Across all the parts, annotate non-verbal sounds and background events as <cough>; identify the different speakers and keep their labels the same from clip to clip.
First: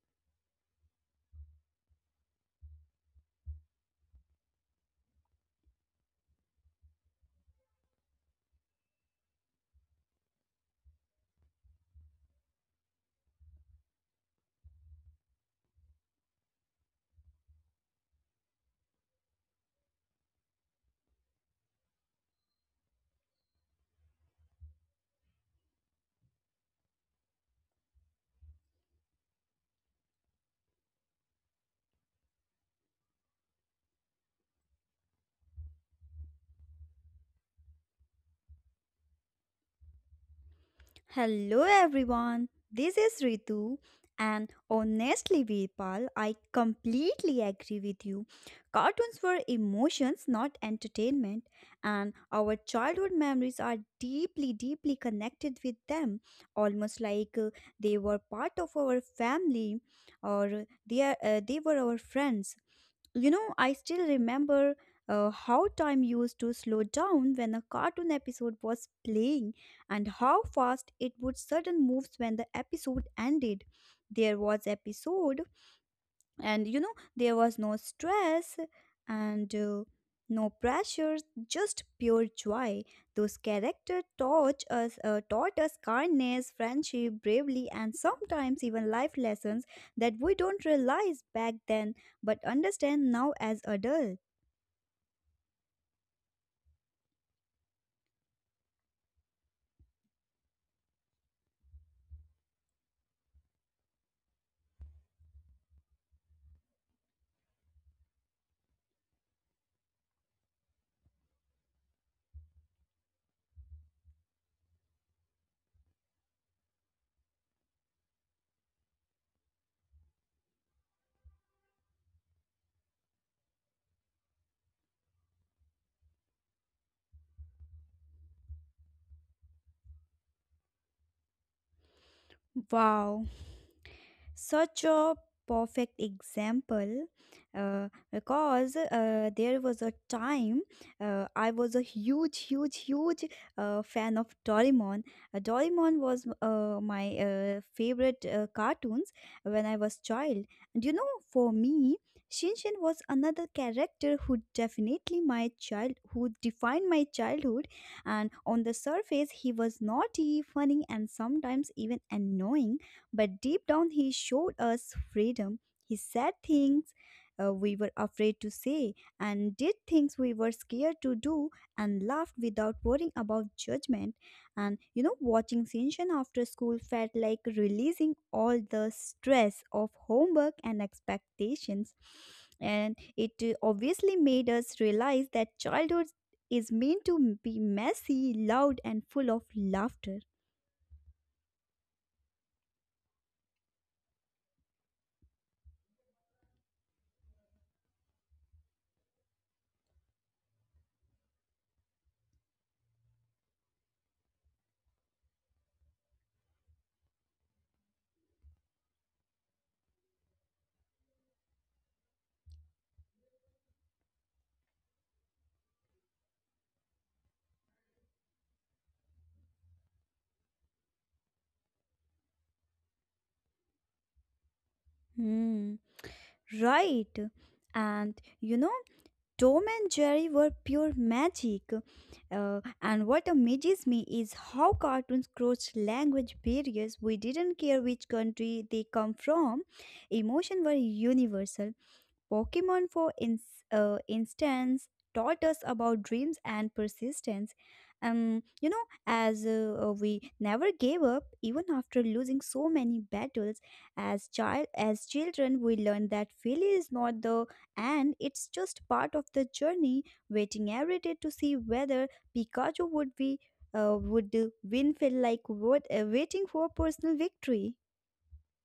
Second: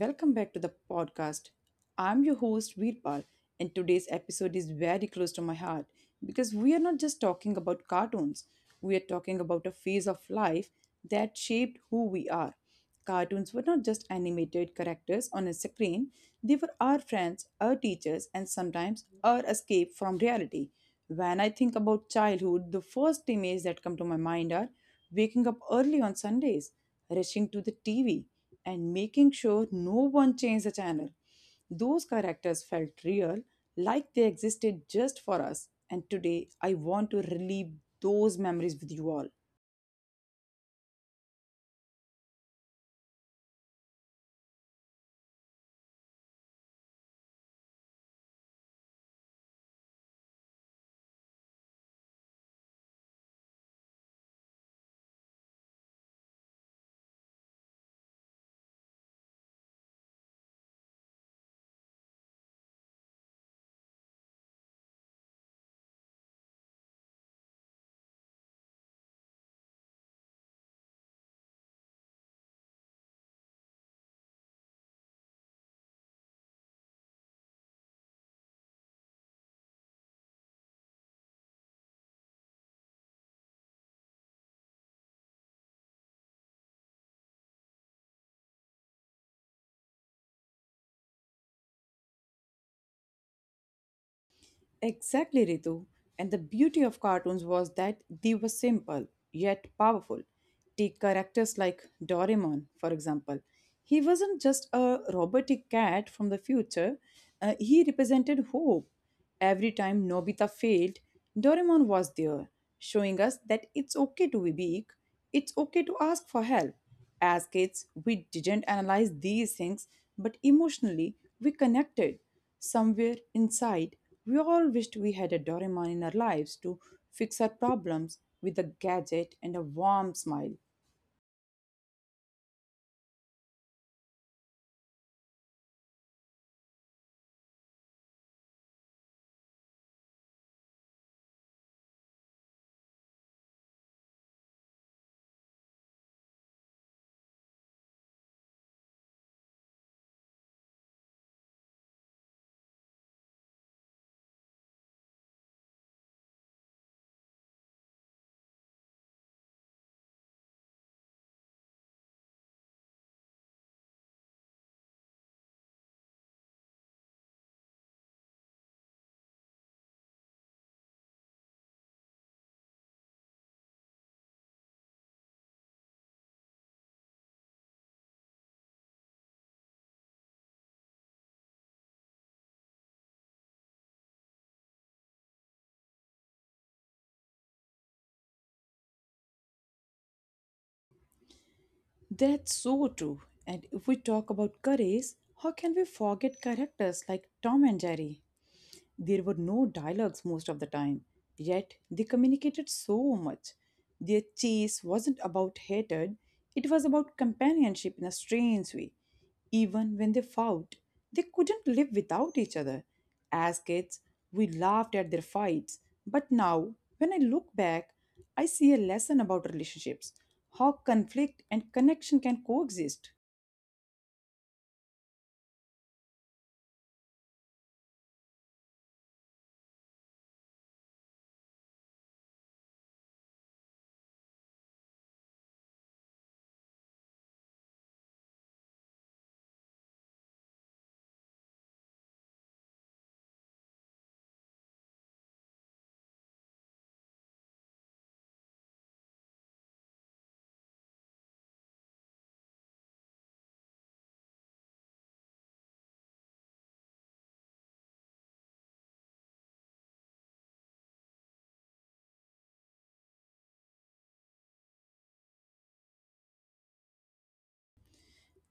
Speaker 1: welcome back to the podcast. I'm your host, Veerpal, and today's episode is very close to my heart because we are not just talking about cartoons, we are talking about a phase of life that shaped who we are. Cartoons were not just animated characters on a screen, they were our friends, our teachers, and sometimes our escape from reality. When I think about childhood, the first images that come to my mind are waking up early on Sundays rushing to the TV, and making sure no one changed the channel. Those characters felt real, like they existed just for us. And today, I want to relive those memories with you all.
Speaker 2: Hello everyone, this is Ritu, and honestly, Veerpal, I completely agree with you. Cartoons were emotions, not entertainment, and our childhood memories are deeply, deeply connected with them, almost like they were part of our family or they were our friends. You know, I still remember how time used to slow down when a cartoon episode was playing and how fast it would sudden moves when the episode ended. There was episode, and you know there was no stress and no pressure, just pure joy. Those characters taught us kindness, friendship, bravery, and sometimes even life lessons that we don't realize back then but understand now as adults.
Speaker 1: Exactly, Ritu. And the beauty of cartoons was that they were simple, yet powerful. Take characters like Doraemon, for example. He wasn't just a robotic cat from the future, he represented hope. Every time Nobita failed, Doraemon was there, showing us that it's okay to be weak, it's okay to ask for help. As kids, we didn't analyze these things, but emotionally, we connected. Somewhere inside, we all wished we had a Doraemon in our lives to fix our problems with a gadget and a warm smile.
Speaker 2: Wow, such a perfect example. Because there was a time, I was a huge fan of Doraemon. Doraemon was my favorite cartoons when I was child. And you know, for me, Shinshin was another character who definitely my child who defined my childhood, and on the surface he was naughty, funny, and sometimes even annoying, but deep down, he showed us freedom. He said things we were afraid to say and did things we were scared to do and laughed without worrying about judgment. And you know, watching Shinshan after school felt like releasing all the stress of homework and expectations. And it obviously made us realize that childhood is meant to be messy, loud, and full of laughter.
Speaker 1: That's so true. And if we talk about courage, how can we forget characters like Tom and Jerry? There were no dialogues most of the time, yet they communicated so much. Their chase wasn't about hatred, it was about companionship in a strange way. Even when they fought, they couldn't live without each other. As kids, we laughed at their fights, but now, when I look back, I see a lesson about relationships, how conflict and connection can coexist.
Speaker 2: Hmm. Right. And you know, Tom and Jerry were pure magic. And what amazes me is how cartoons crossed language barriers. We didn't care which country they come from, emotions were universal. Pokemon, for instance, taught us about dreams and persistence. You know, as we never gave up even after losing so many battles. As children, we learned that failure is not the end; it's just part of the journey. Waiting every day to see whether Pikachu would win felt like waiting for a personal victory.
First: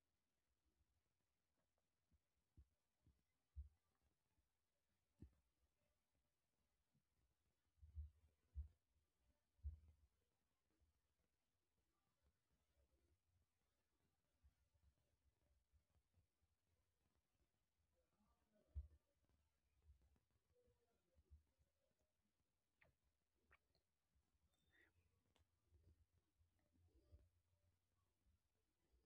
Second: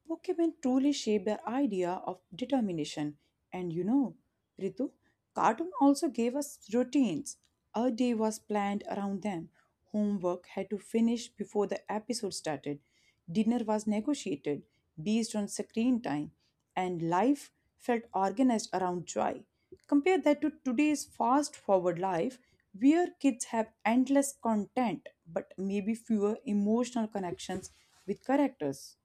Speaker 1: Pokemon truly shaped the idea of determination. And you know, Ritu, cartoon also gave us routines. Our day was planned around them. Homework had to finish before the episode started. Dinner was negotiated based on screen time. And life felt organized around joy. Compare that to today's fast forward life, where kids have endless content but maybe fewer emotional connections with characters.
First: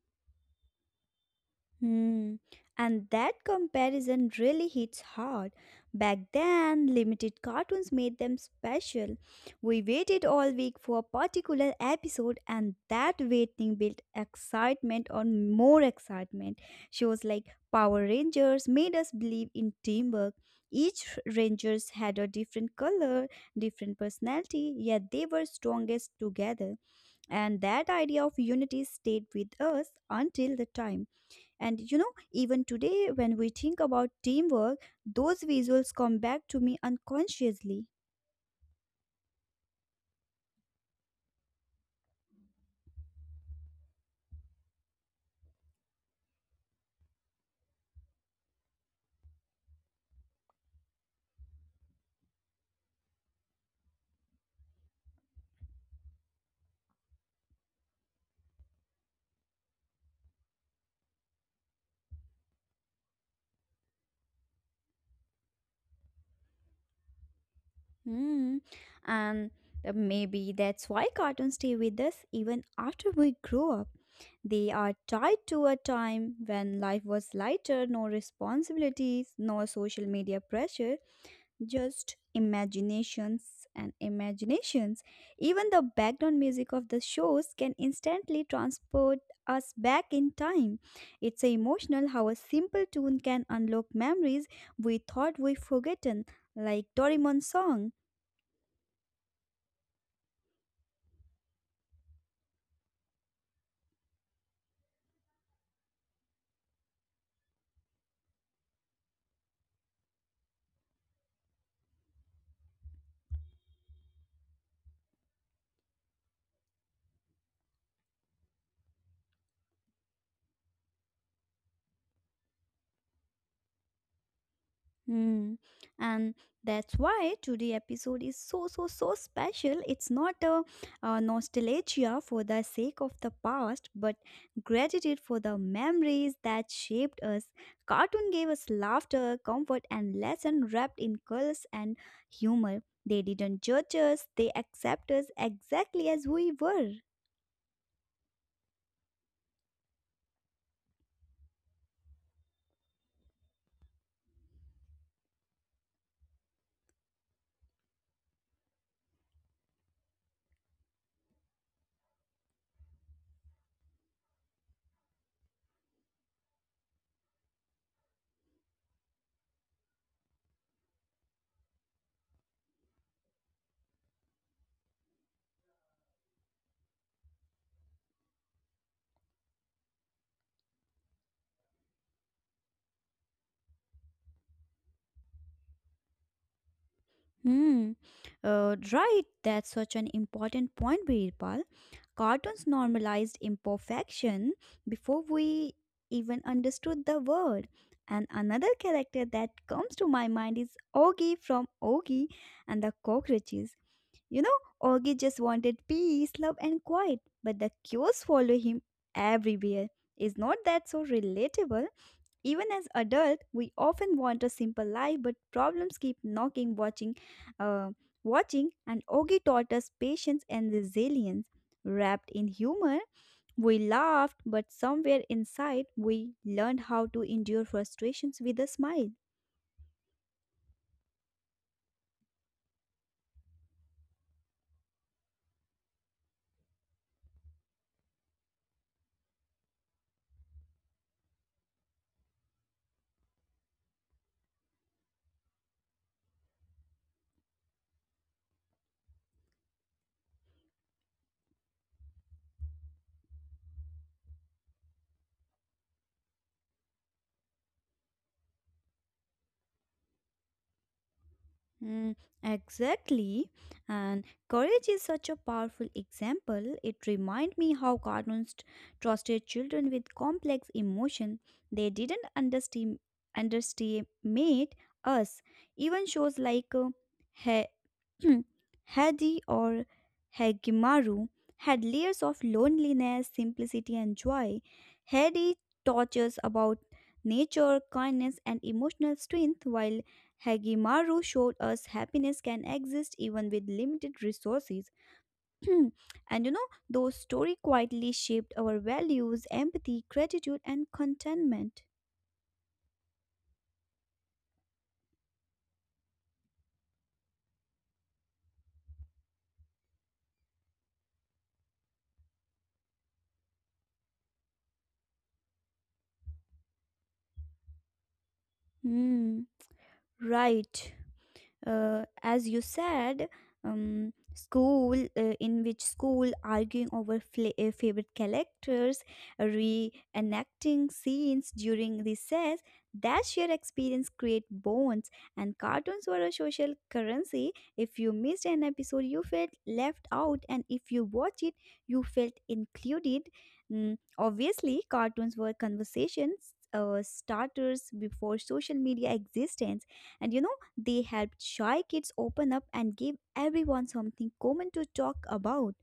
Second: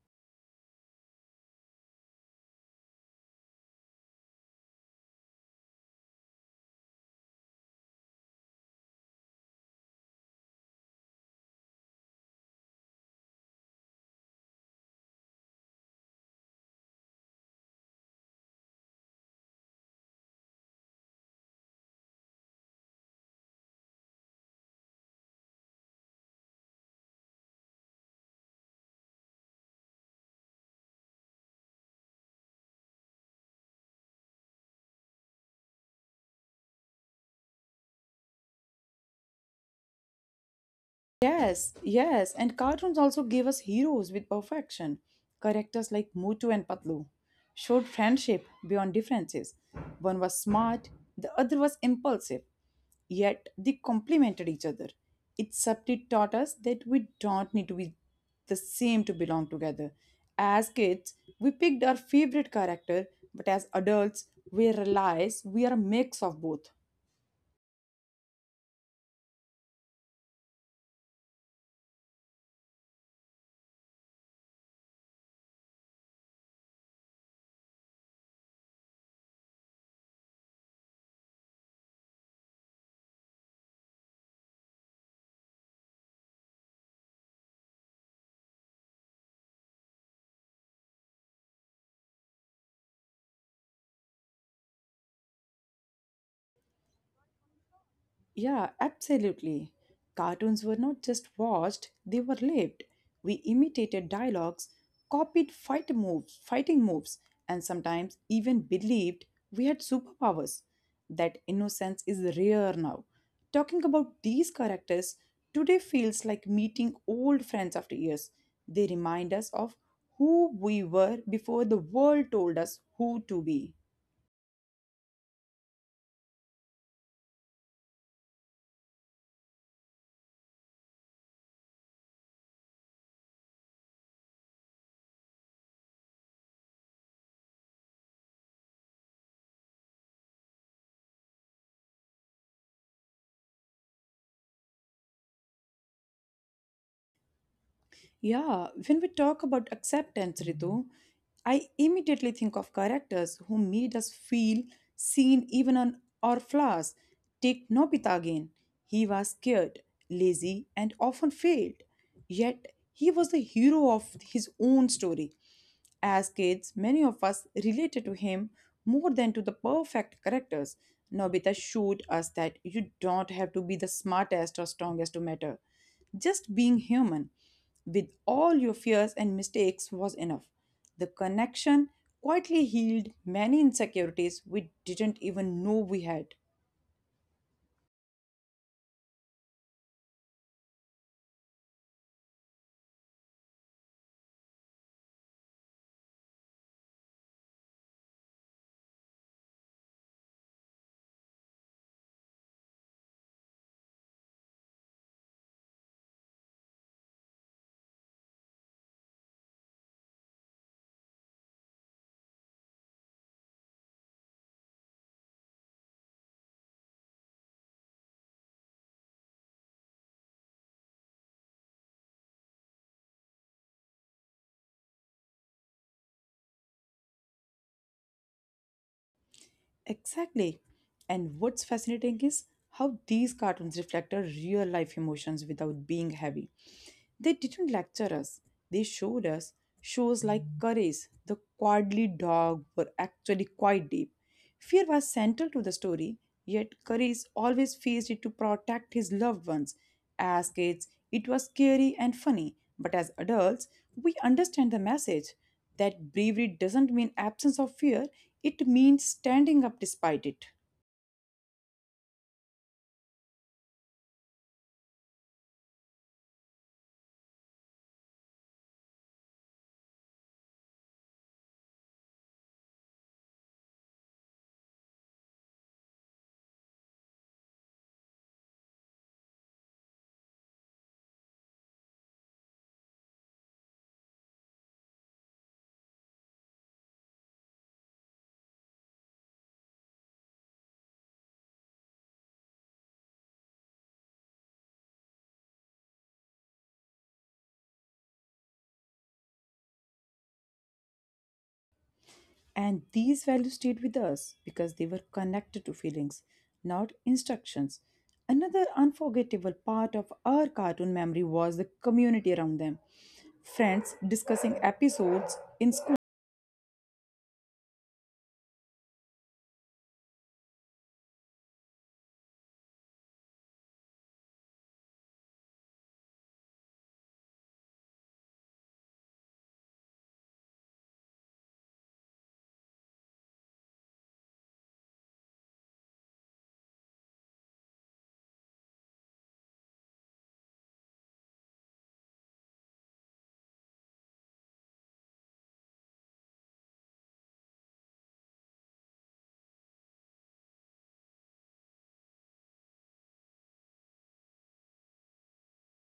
Speaker 2: Hmm. And that comparison really hits hard. Back then, limited cartoons made them special. We waited all week for a particular episode, and that waiting built excitement on more excitement. Shows like Power Rangers made us believe in teamwork. Each Rangers had a different color, different personality, yet they were strongest together. And that idea of unity stayed with us until the time, and you know, even today, when we think about teamwork, those visuals come back to me unconsciously.
Speaker 1: Yes, yes, and cartoons also gave us heroes with perfection. Characters like Mutu and Patlu showed friendship beyond differences. One was smart, the other was impulsive, yet they complemented each other. It subtly taught us that we don't need to be the same to belong together. As kids, we picked our favorite character, but as adults, we realize we are a mix of both.
Speaker 2: Hmm. And maybe that's why cartoons stay with us even after we grow up. They are tied to a time when life was lighter, no responsibilities, no social media pressure, just imaginations and imaginations. Even the background music of the shows can instantly transport us back in time. It's emotional how a simple tune can unlock memories we thought we forgotten, like Doraemon's song.
Speaker 1: Yeah, absolutely. Cartoons were not just watched, they were lived. We imitated dialogues, fighting moves, and sometimes even believed we had superpowers. That innocence is rare now. Talking about these characters today feels like meeting old friends after years. They remind us of who we were before the world told us who to be.
Speaker 2: Hmm. And that's why today episode is so so so special. It's not nostalgia for the sake of the past, but gratitude for the memories that shaped us. Cartoon gave us laughter, comfort, and lesson wrapped in colors and humor. They didn't judge us; they accept us exactly as we were.
Speaker 1: Yeah, when we talk about acceptance, Ritu, I immediately think of characters who made us feel seen even on our flaws. Take Nobita again. He was scared, lazy, and often failed. Yet he was the hero of his own story. As kids, many of us related to him more than to the perfect characters. Nobita showed us that you don't have to be the smartest or strongest to matter. Just being human with all your fears and mistakes was enough. The connection quietly healed many insecurities we didn't even know we had.
Speaker 2: Hmm. Right. That's such an important point, Veerpal. Cartoons normalized imperfection before we even understood the word. And another character that comes to my mind is Augie from Augie and the Cockroaches. You know, Augie just wanted peace, love, and quiet, but the cues follow him everywhere. Is not that so relatable? Even as adults, we often want a simple life, but problems keep uh, watching, and Ogi taught us patience and resilience. Wrapped in humor, we laughed, but somewhere inside, we learned how to endure frustrations with a smile.
Speaker 1: Exactly. And what's fascinating is how these cartoons reflect our real life emotions without being heavy. They didn't lecture us. They showed us shows like Courage, The Cowardly Dog were actually quite deep. Fear was central to the story, yet Courage always faced it to protect his loved ones. As kids, it was scary and funny, but as adults, we understand the message that bravery doesn't mean absence of fear, it means standing up despite it.
Speaker 2: Mm, exactly. And courage is such a powerful example. It reminds me how cartoons trusted children with complex emotion. They didn't underestimate us. Even shows like uh, <clears throat> Hadi or Hagimaru had layers of loneliness, simplicity, and joy. Hadi touches about nature, kindness, and emotional strength, while Hagimaru showed us happiness can exist even with limited resources. <clears throat> And you know, those story quietly shaped our values, empathy, gratitude, and contentment.
Speaker 1: And these values stayed with us because they were connected to feelings, not instructions. Another unforgettable part of our cartoon memory was the community around them. Friends discussing episodes in school.
Speaker 2: Hmm, right. As you said, school in which school arguing over favorite characters, reenacting scenes during recess, that shared experience create bonds, and cartoons were a social currency. If you missed an episode you felt left out, and if you watched it you felt included. Mm, obviously cartoons were conversations starters before social media existence, and you know they helped shy kids open up and give everyone something common to talk about.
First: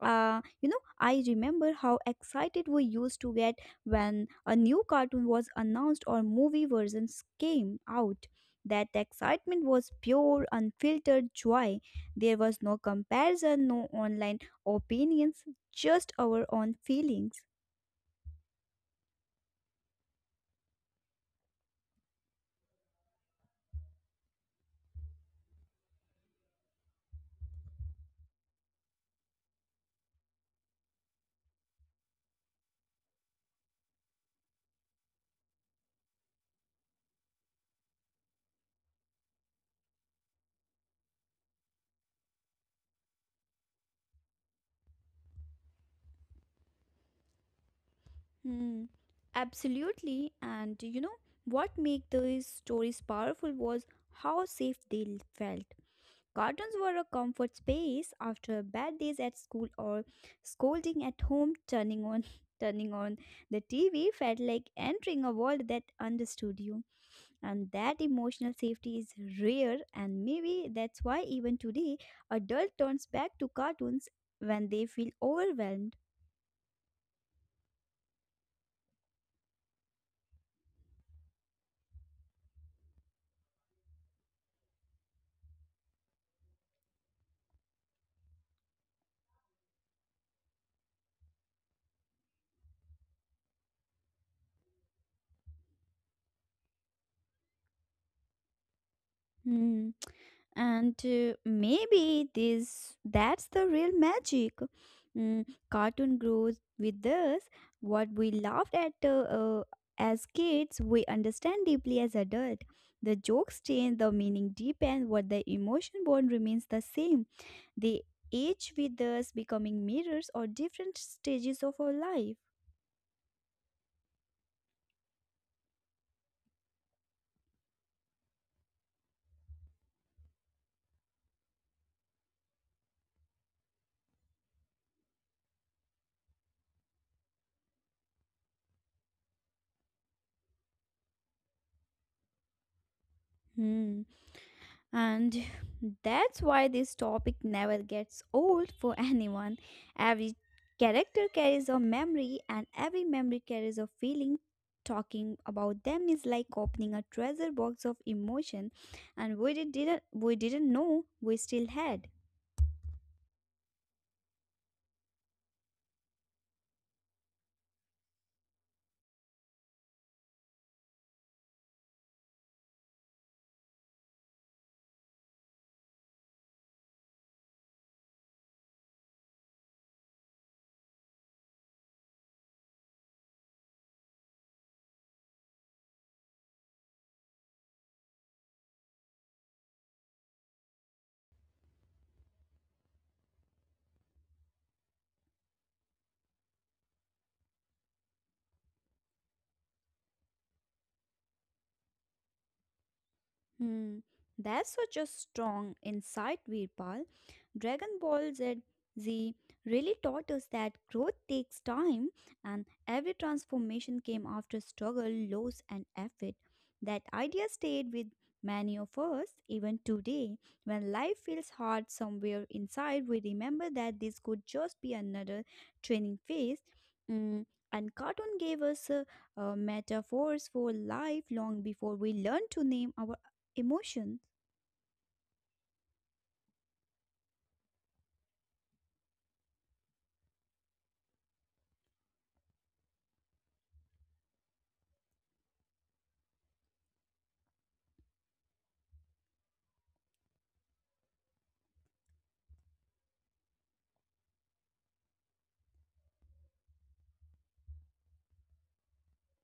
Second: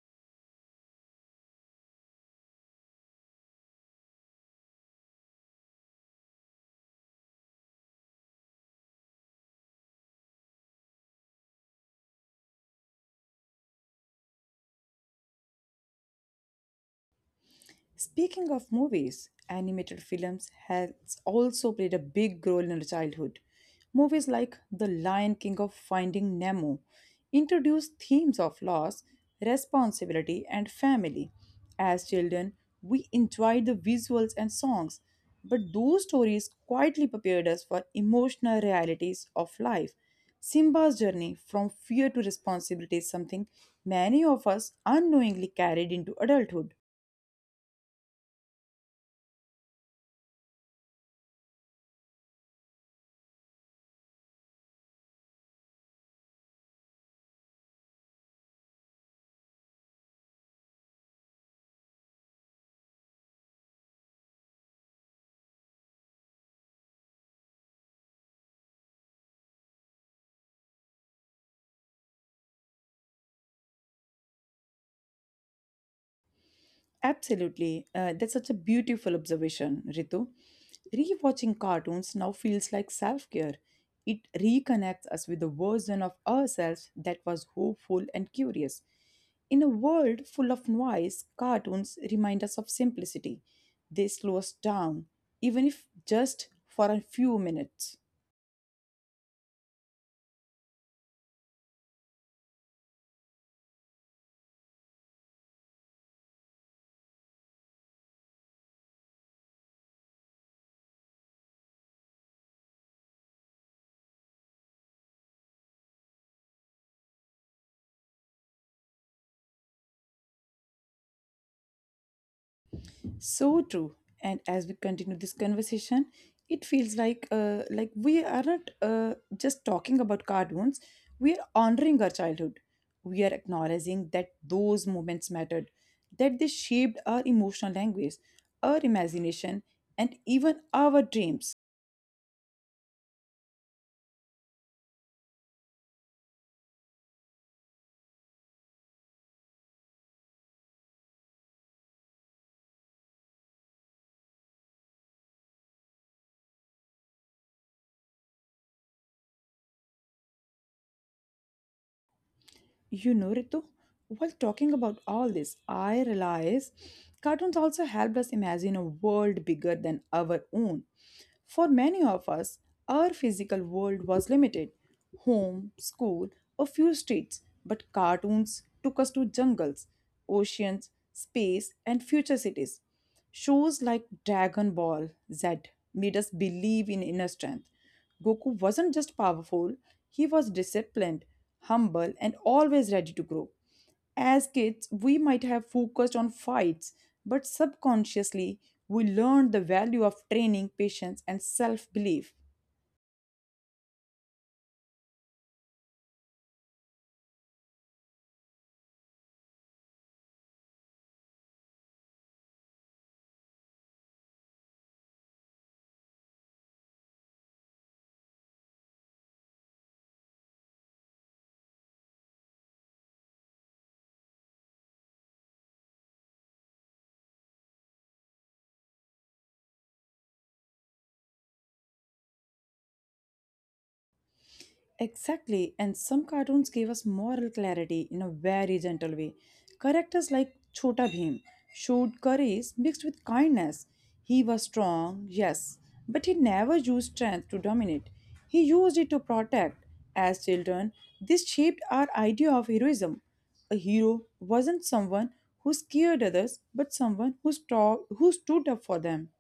Speaker 2: You know, I remember how excited we used to get when a new cartoon was announced or movie versions came out. That excitement was pure, unfiltered joy. There was no comparison, no online opinions, just our own feelings.
Speaker 1: Speaking of movies, animated films has also played a big role in our childhood. Movies like The Lion King of Finding Nemo introduced themes of loss, responsibility, and family. As children, we enjoyed the visuals and songs, but those stories quietly prepared us for emotional realities of life. Simba's journey from fear to responsibility is something many of us unknowingly carried into adulthood.
Speaker 2: Hmm, absolutely. And you know what made these stories powerful was how safe they felt. Cartoons were a comfort space after bad days at school or scolding at home. <laughs> Turning on the TV felt like entering a world that understood you, and that emotional safety is rare. And maybe that's why even today, adult turns back to cartoons when they feel overwhelmed.
Speaker 1: Absolutely. That's such a beautiful observation, Ritu. Rewatching cartoons now feels like self care. It reconnects us with the version of ourselves that was hopeful and curious. In a world full of noise, cartoons remind us of simplicity. They slow us down, even if just for a few minutes.
Speaker 2: Hmm. And maybe this that's the real magic. Mm, cartoon grows with us. What we laughed at as kids, we understand deeply as adults. The jokes change, the meaning deepens, what the emotion bond remains the same. They age with us, becoming mirrors or different stages of our life.
Speaker 1: So true. And as we continue this conversation, it feels like we aren't just talking about cartoons. We are honoring our childhood. We are acknowledging that those moments mattered, that they shaped our emotional language, our imagination, and even our dreams.
Speaker 2: Hmm. And that's why this topic never gets old for anyone. Every character carries a memory, and every memory carries a feeling. Talking about them is like opening a treasure box of emotion, and we didn't know we still had.
Speaker 1: You know, Ritu, while talking about all this, I realize cartoons also helped us imagine a world bigger than our own. For many of us, our physical world was limited, home, school, a few streets, but cartoons took us to jungles, oceans, space, and future cities. Shows like Dragon Ball Z made us believe in inner strength. Goku wasn't just powerful, he was disciplined, humble, and always ready to grow. As kids, we might have focused on fights, but subconsciously, we learned the value of training, patience, and self belief.
Speaker 2: Hmm, that's such a strong insight, Virpal. Dragon Ball Z really taught us that growth takes time and every transformation came after struggle, loss, and effort. That idea stayed with many of us even today. When life feels hard somewhere inside, we remember that this could just be another training phase. Mm, and cartoon gave us a metaphors for life long before we learned to name our emotions.
Speaker 1: Exactly, and some cartoons gave us moral clarity in a very gentle way. Characters like Chota Bhim showed courage mixed with kindness. He was strong, yes, but he never used strength to dominate. He used it to protect. As children, this shaped our idea of heroism. A hero wasn't someone who scared others, but someone who who stood up for them.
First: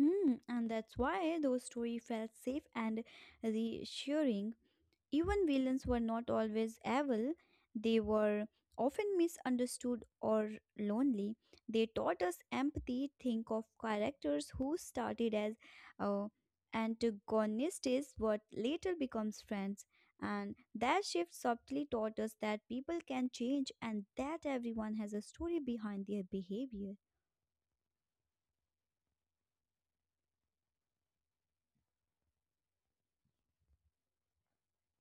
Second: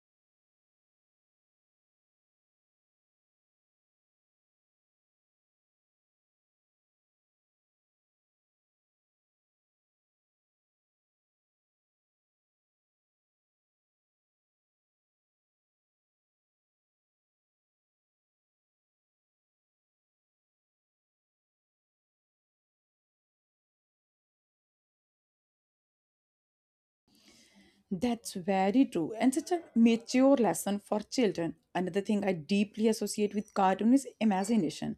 Speaker 2: Hmm, and that's why those stories felt safe and reassuring. Even villains were not always evil, they were often misunderstood or lonely. They taught us empathy. Think of characters who started as uh, antagonists but later becomes friends. And that shift subtly taught us that people can change and that everyone has a story behind their behavior.
Speaker 1: That's very true, and such a mature lesson for children. Another thing I deeply associate with cartoon is imagination.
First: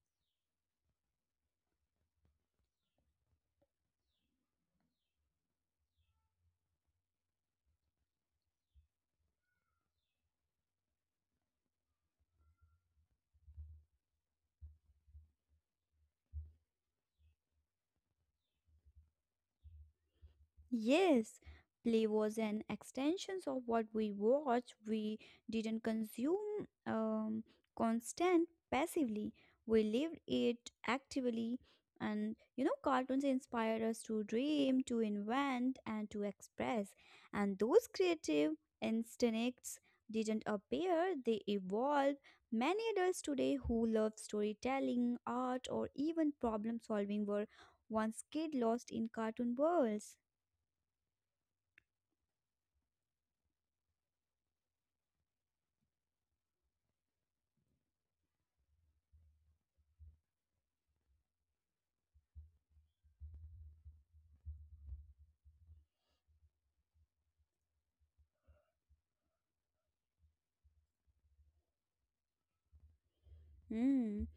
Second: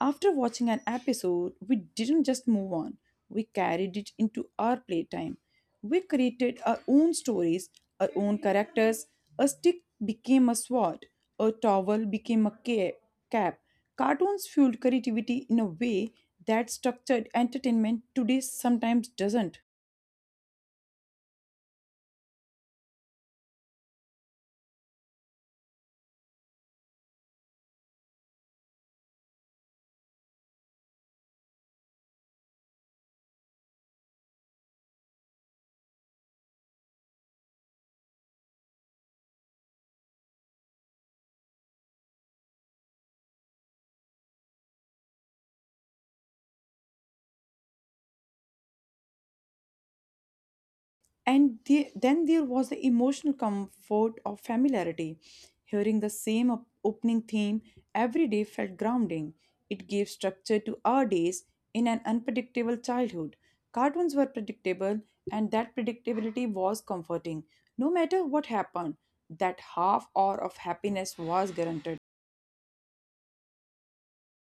Speaker 1: After watching an episode, we didn't just move on, we carried it into our playtime. We created our own stories, our own characters. A stick became a sword, a towel became a cap. Cartoons fueled creativity in a way that structured entertainment today sometimes doesn't.
Speaker 2: Yes, play was an extension of what we watched. We didn't consume constant passively. We lived it actively. And you know, cartoons inspired us to dream, to invent, and to express. And those creative instincts didn't appear, they evolved. Many adults today who love storytelling, art, or even problem solving were once kid lost in cartoon worlds.
Speaker 1: And then there was the emotional comfort of familiarity. Hearing the same opening theme every day felt grounding. It gave structure to our days in an unpredictable childhood. Cartoons were predictable, and that predictability was comforting. No matter what happened, that half hour of happiness was guaranteed.
Speaker 2: Mm,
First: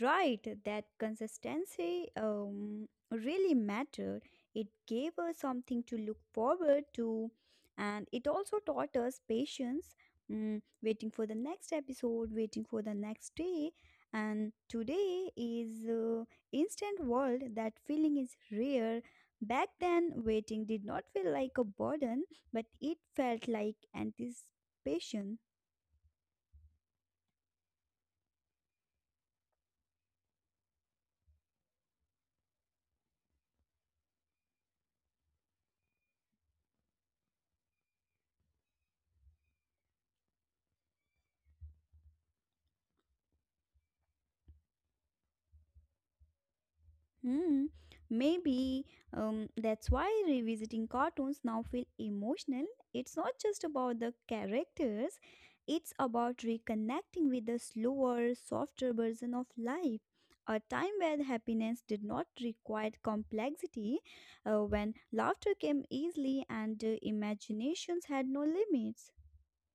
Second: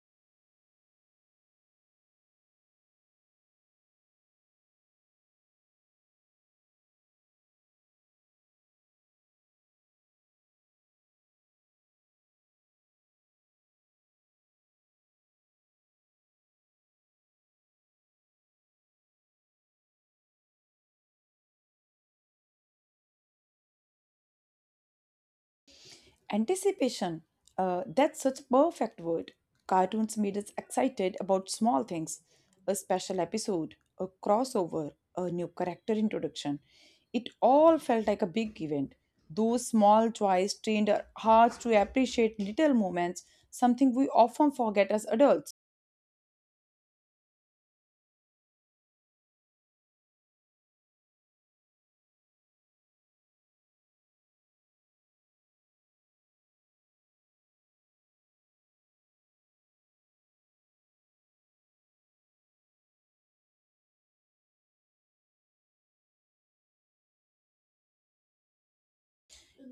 Speaker 2: right, that consistency really mattered. It gave us something to look forward to, and it also taught us patience, mm, waiting for the next episode, waiting for the next day. And today is instant world. That feeling is rare. Back then, waiting did not feel like a burden, but it felt like anticipation.
Speaker 1: Anticipation. That's such a perfect word. Cartoons made us excited about small things, a special episode, a crossover, a new character introduction. It all felt like a big event. Those small joys trained our hearts to appreciate little moments, something we often forget as adults.
Speaker 2: Hmm, maybe that's why revisiting cartoons now feel emotional. It's not just about the characters, it's about reconnecting with the slower, softer version of life. A time where happiness did not require complexity, when laughter came easily and imaginations had no limits.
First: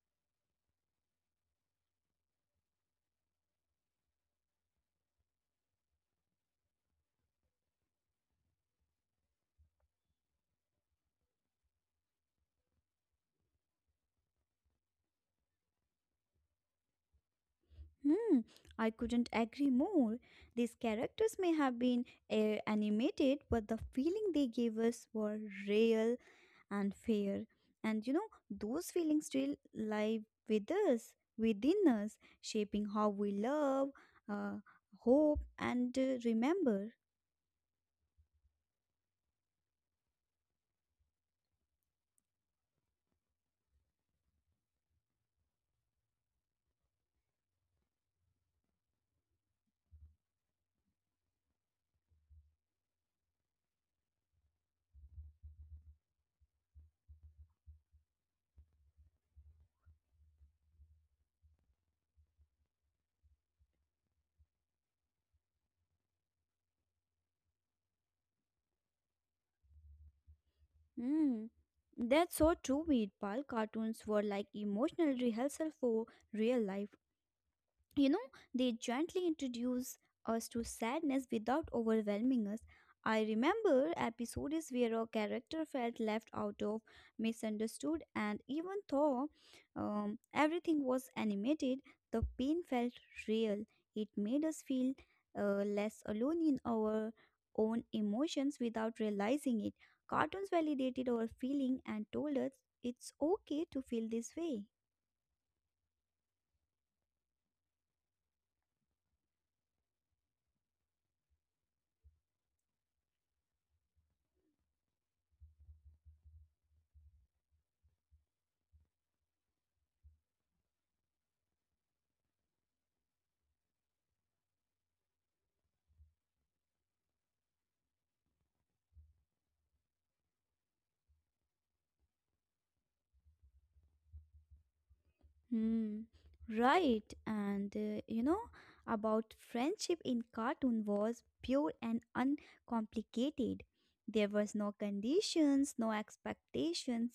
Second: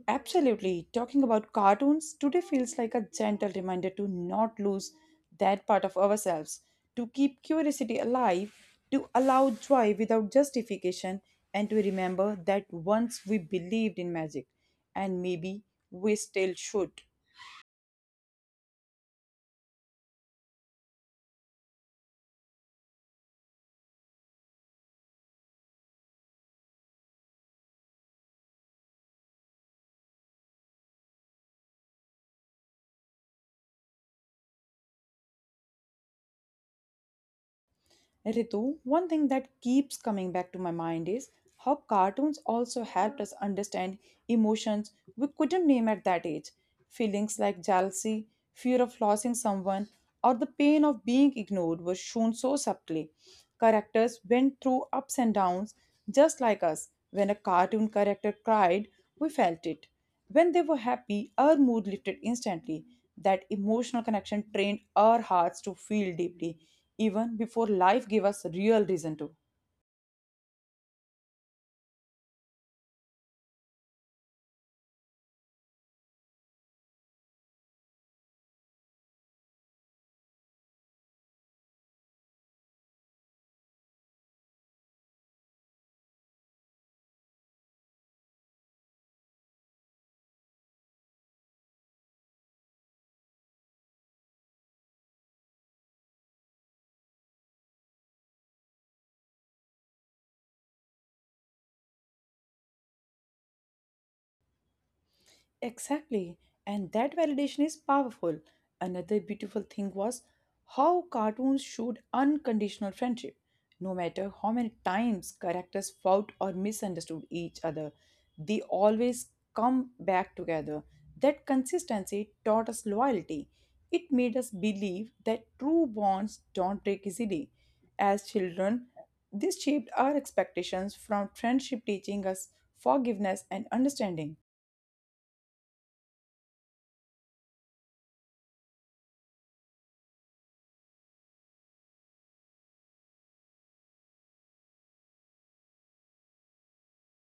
Speaker 1: Absolutely. Talking about cartoons, today feels like a gentle reminder to not lose that part of ourselves, to keep curiosity alive, to allow joy without justification, and to remember that once we believed in magic, and maybe we still should.
Speaker 2: Hmm, I couldn't agree more. These characters may have been animated, but the feeling they gave us were real and fair. And you know, those feelings still live with us, within us, shaping how we love, uh, hope, and remember.
Speaker 1: Ritu, one thing that keeps coming back to my mind is how cartoons also helped us understand emotions we couldn't name at that age. Feelings like jealousy, fear of losing someone, or the pain of being ignored were shown so subtly. Characters went through ups and downs just like us. When a cartoon character cried, we felt it. When they were happy, our mood lifted instantly. That emotional connection trained our hearts to feel deeply, even before life gave us real reason to.
Speaker 2: Hmm. That's so true, Veerpal. Cartoons were like emotional rehearsal for real life. You know, they gently introduce us to sadness without overwhelming us. I remember episodes where a character felt left out of, misunderstood, and even though everything was animated, the pain felt real. It made us feel less alone in our own emotions without realizing it. Cartoons validated our feeling and told us it's okay to feel this way.
Speaker 1: Exactly. And that validation is powerful. Another beautiful thing was how cartoons showed unconditional friendship. No matter how many times characters fought or misunderstood each other, they always come back together. That consistency taught us loyalty. It made us believe that true bonds don't break easily. As children, this shaped our expectations from friendship, teaching us forgiveness and understanding.
Speaker 2: Hmm, right. And you know, about friendship in cartoon was pure and uncomplicated. There was no conditions, no expectations,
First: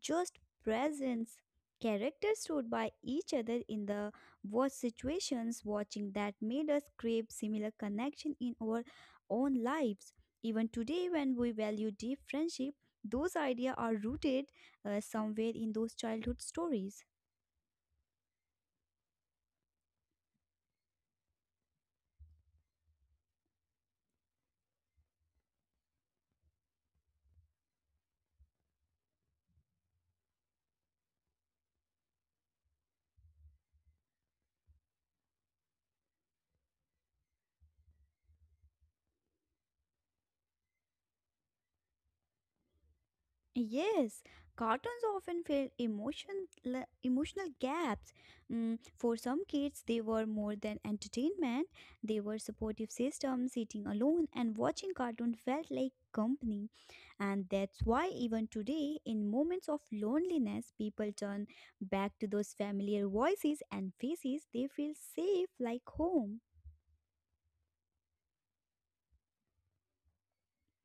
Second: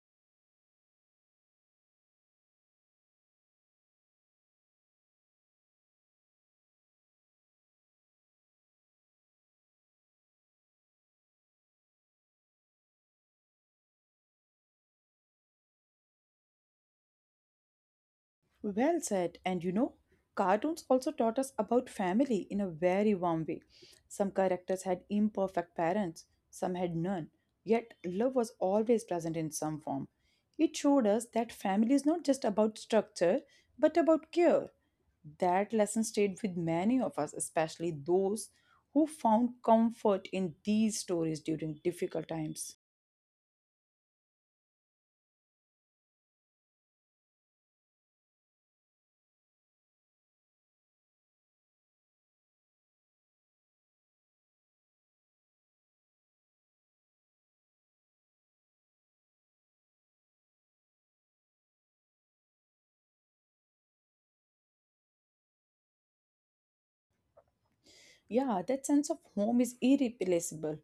Speaker 2: just presence. Characters stood by each other in the worst situations, watching that made us crave similar connection in our own lives. Even today, when we value deep friendship, those ideas are rooted somewhere in those childhood stories.
Speaker 1: Well said. And you know, cartoons also taught us about family in a very warm way. Some characters had imperfect parents, some had none, yet love was always present in some form. It showed us that family is not just about structure, but about care. That lesson stayed with many of us, especially those who found comfort in these stories during difficult times.
Speaker 2: Yes, cartoons often fill emotional gaps. Mm, for some kids, they were more than entertainment. They were supportive systems, sitting alone and watching cartoon felt like company. And that's why even today, in moments of loneliness, people turn back to those familiar voices and faces. They feel safe like home.
Speaker 1: Yeah, that sense of home is irreplaceable.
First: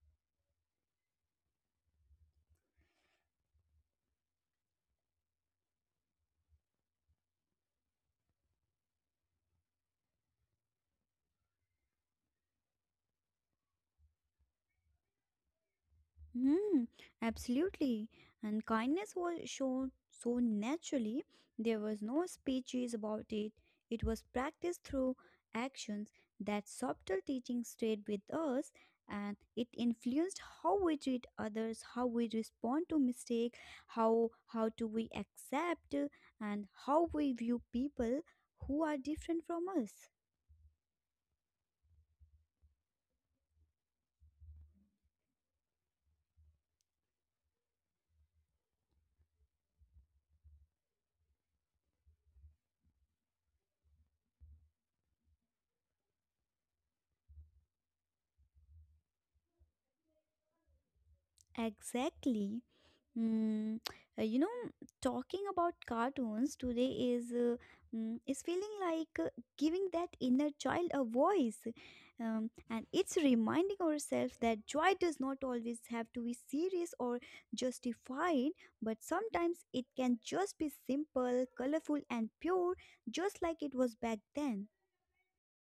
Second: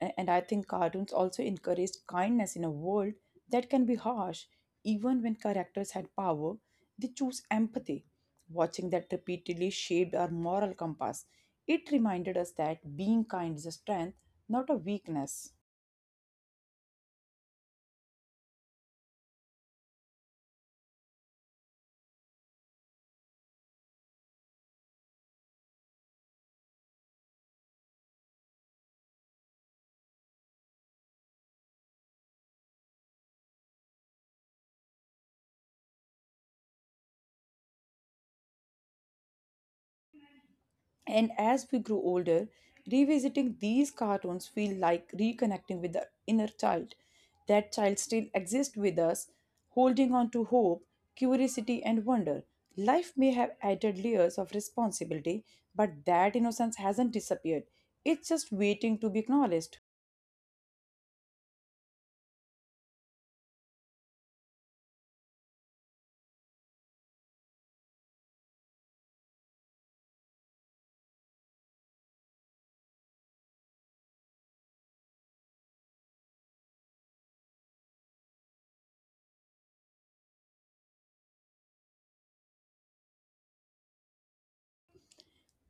Speaker 1: And I think cartoons also encouraged kindness in a world that can be harsh. Even when characters had power, they chose empathy. Watching that repeatedly shaped our moral compass. It reminded us that being kind is a strength, not a weakness.
Speaker 2: Hmm, absolutely. And kindness was shown so naturally. There was no speeches about it. It was practiced through actions. That subtle teaching stayed with us, and it influenced how we treat others, how we respond to mistake, how do we accept, and how we view people who are different from us.
Speaker 1: And as we grow older, revisiting these cartoons feel like reconnecting with the inner child. That child still exists with us, holding on to hope, curiosity, and wonder. Life may have added layers of responsibility, but that innocence hasn't disappeared. It's just waiting to be acknowledged.
Speaker 2: Exactly. Mm, uh, you know, Talking about cartoons today is is feeling like giving that inner child a voice, and it's reminding ourselves that joy does not always have to be serious or justified, but sometimes it can just be simple, colorful, and pure, just like it was back then.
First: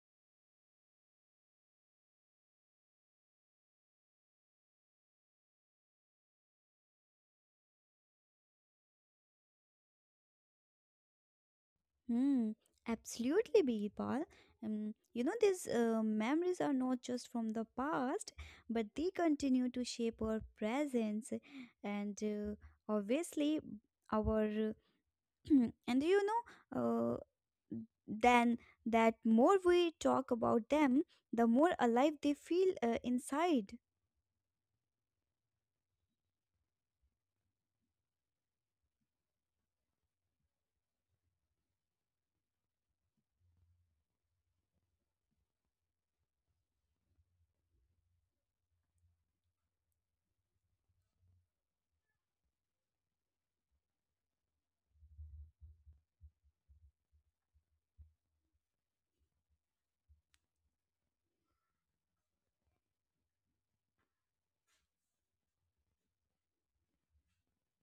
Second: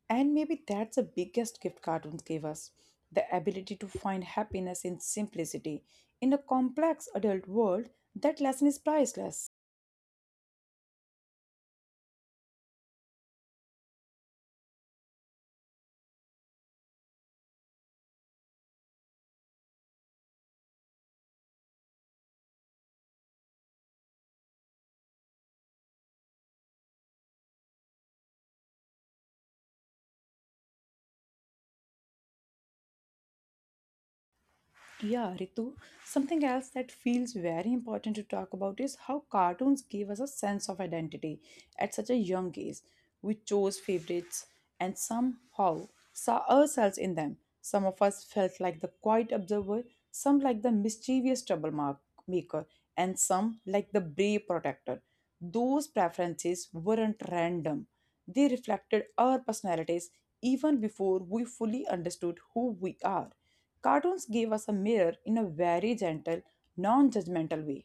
Speaker 1: And maybe that's the biggest gift cartoons gave us, the ability to find happiness in simplicity. In a complex adult world, that lesson is priceless.
Speaker 2: Hmm, absolutely, Bipal. You know, these memories are not just from the past, but they continue to shape our presence, and obviously, our uh, <clears throat> and you know, uh, then that more we talk about them, the more alive they feel inside.
Speaker 1: Yeah, Ritu. Something else that feels very important to talk about is how cartoons gave us a sense of identity at such a young age. We chose favorites and somehow saw ourselves in them. Some of us felt like the quiet observer, some like the mischievous troublemaker, and some like the brave protector. Those preferences weren't random, they reflected our personalities even before we fully understood who we are. Cartoons gave us a mirror in a very gentle, non judgmental way.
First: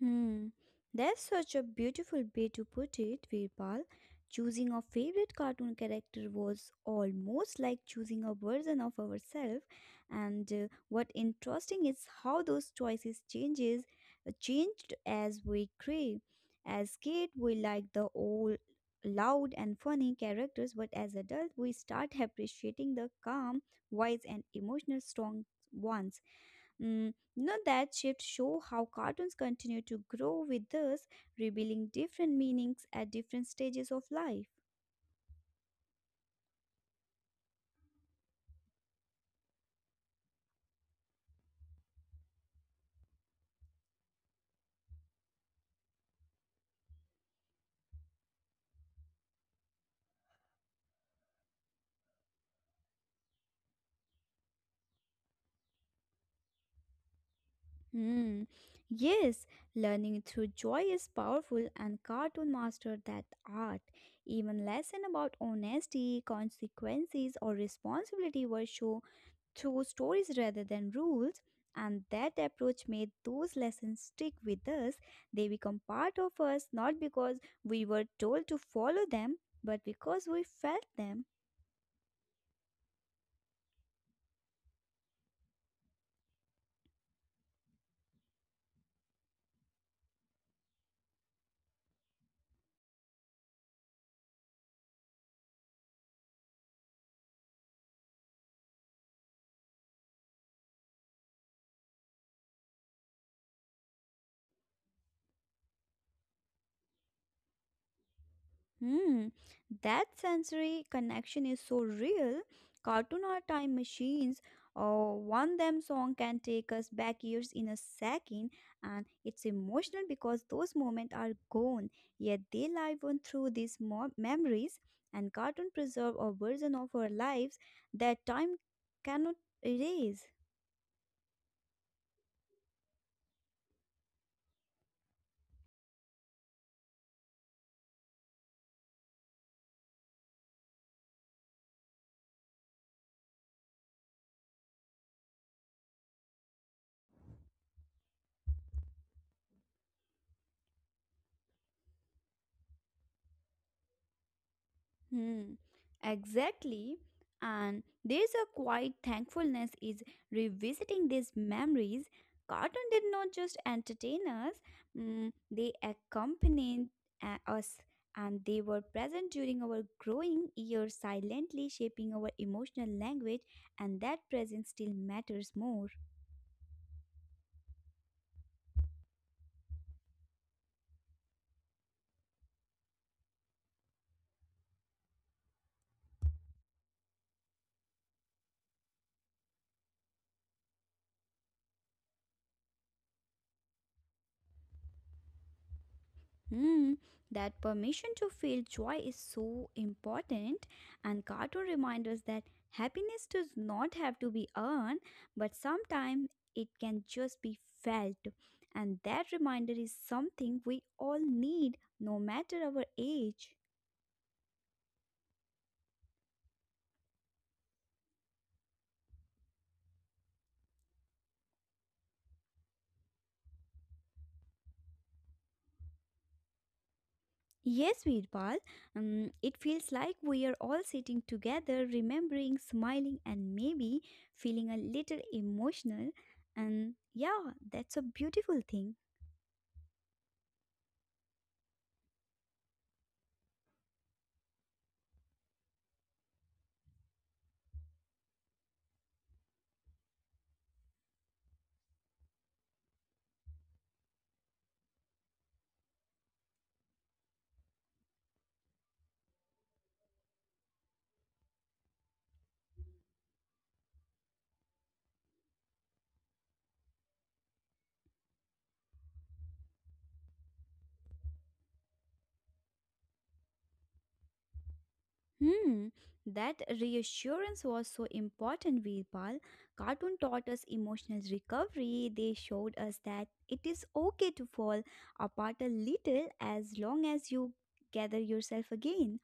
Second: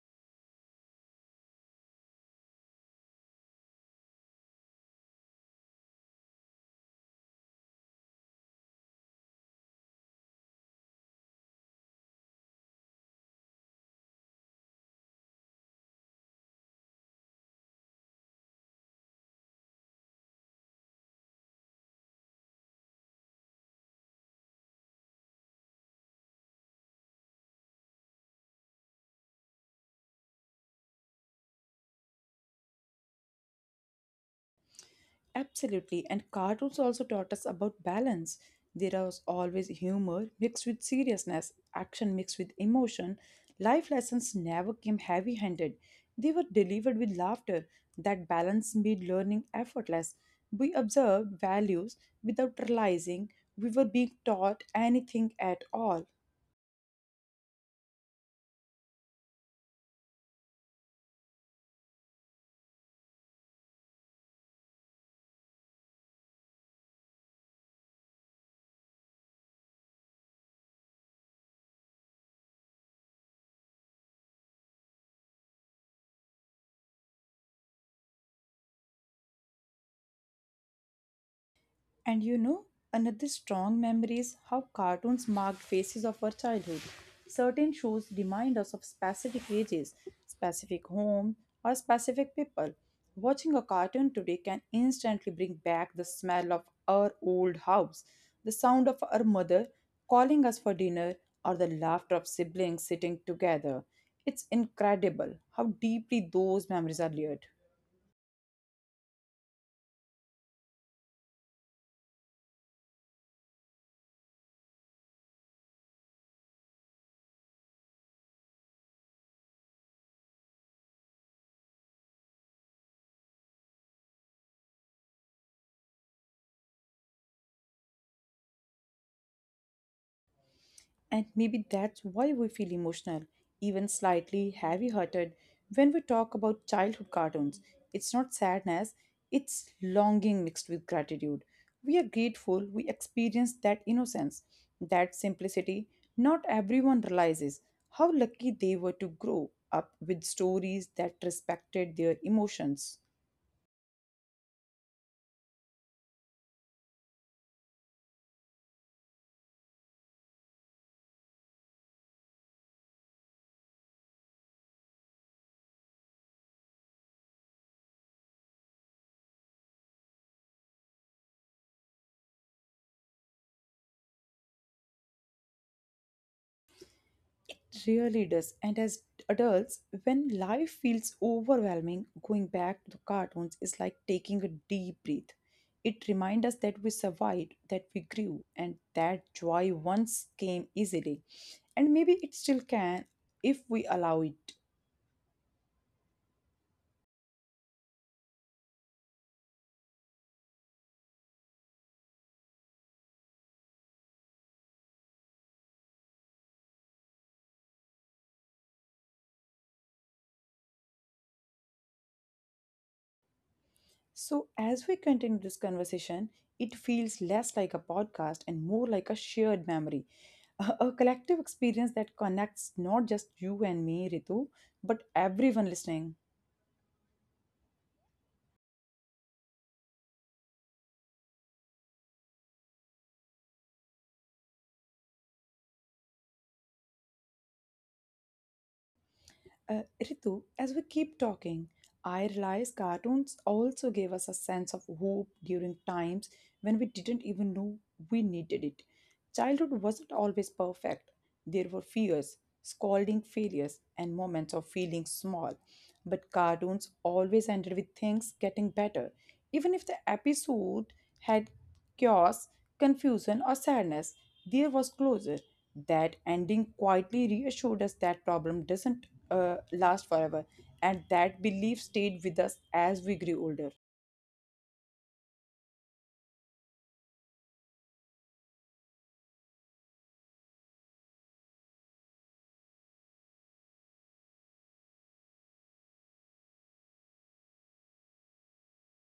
Speaker 2: Hmm, that's such a beautiful way to put it, Virpal. Choosing a favorite cartoon character was almost like choosing a version of ourselves. And what interesting is how those choices changes changed as we grew. As kid, we liked the old, loud and funny characters, but as adult, we start appreciating the calm, wise, and emotional strong ones. Mm, you know that shift show how cartoons continue to grow with us, revealing different meanings at different stages of life.
Speaker 1: Absolutely, and cartoons also taught us about balance. There was always humor mixed with seriousness, action mixed with emotion. Life lessons never came heavy handed, they were delivered with laughter. That balance made learning effortless. We observed values without realizing we were being taught anything at all.
Speaker 2: Hmm. Yes, learning through joy is powerful, and cartoon mastered that art. Even lesson about honesty, consequences, or responsibility were shown through stories rather than rules. And that approach made those lessons stick with us. They become part of us not because we were told to follow them, but because we felt them.
Speaker 1: And you know, another strong memory is how cartoons marked phases of our childhood. Certain shows remind us of specific ages, specific home, or specific people. Watching a cartoon today can instantly bring back the smell of our old house, the sound of our mother calling us for dinner, or the laughter of siblings sitting together. It's incredible how deeply those memories are layered.
Speaker 2: Hmm, that sensory connection is so real. Cartoon or time machines, or one them song can take us back years in a second, and it's emotional because those moments are gone, yet they live on through these memories. And cartoon preserve a version of our lives that time cannot erase.
Speaker 1: And maybe that's why we feel emotional, even slightly heavy hearted, when we talk about childhood cartoons. It's not sadness, it's longing mixed with gratitude. We are grateful we experienced that innocence, that simplicity. Not everyone realizes how lucky they were to grow up with stories that respected their emotions.
Speaker 2: Hmm, exactly. And there's a quiet thankfulness is revisiting these memories. Cartoon did not just entertain us. Mm, they accompanied us, and they were present during our growing years, silently shaping our emotional language, and that presence still matters more.
Speaker 1: It really does. And as adults, when life feels overwhelming, going back to the cartoons is like taking a deep breath. It reminds us that we survived, that we grew, and that joy once came easily. And maybe it still can if we allow it.
Speaker 2: Hmm, that permission to feel joy is so important, and cartoon reminds us that happiness does not have to be earned, but sometimes it can just be felt. And that reminder is something we all need, no matter our age.
Speaker 1: So, as we continue this conversation, it feels less like a podcast and more like a shared memory, a collective experience that connects not just you and me, Ritu, but everyone listening.
Speaker 2: Yes, Veerpal, it feels like we are all sitting together, remembering, smiling, and maybe feeling a little emotional. And yeah, that's a beautiful thing.
Speaker 1: Ritu, as we keep talking, I realize cartoons also gave us a sense of hope during times when we didn't even know we needed it. Childhood wasn't always perfect. There were fears, scolding failures, and moments of feeling small. But cartoons always ended with things getting better, even if the episode had chaos, confusion, or sadness, there was closure. That ending quietly reassured us that problem doesn't last forever, and that belief stayed with us as we grew older.
Speaker 2: Hmm, that reassurance was so important, Veerpal. Cartoon taught us emotional recovery. They showed us that it is okay to fall apart a little as long as you gather yourself again.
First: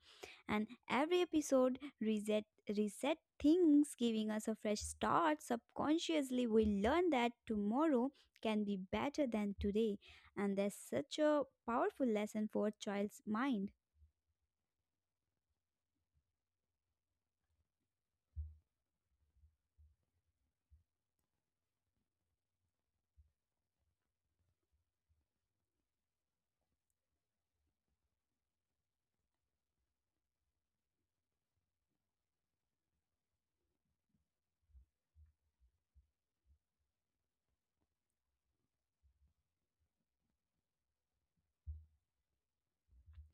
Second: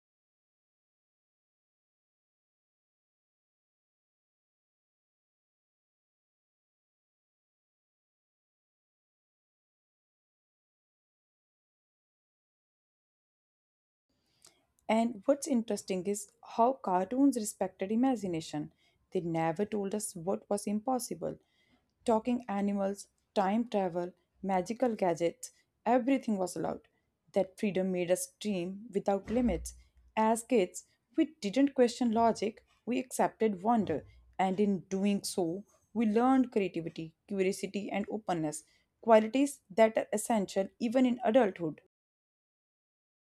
Speaker 2: And every episode reset things, giving us a fresh start. Subconsciously, we learn that tomorrow can be better than today, and that's such a powerful lesson for a child's mind.
Speaker 1: And what's interesting is how cartoons respected imagination. They never told us what was impossible. Talking animals, time travel, magical gadgets, everything was allowed. That freedom made us dream without limits. As kids, we didn't question logic, we accepted wonder, and in doing so, we learned creativity, curiosity, and openness, qualities that are essential even in adulthood.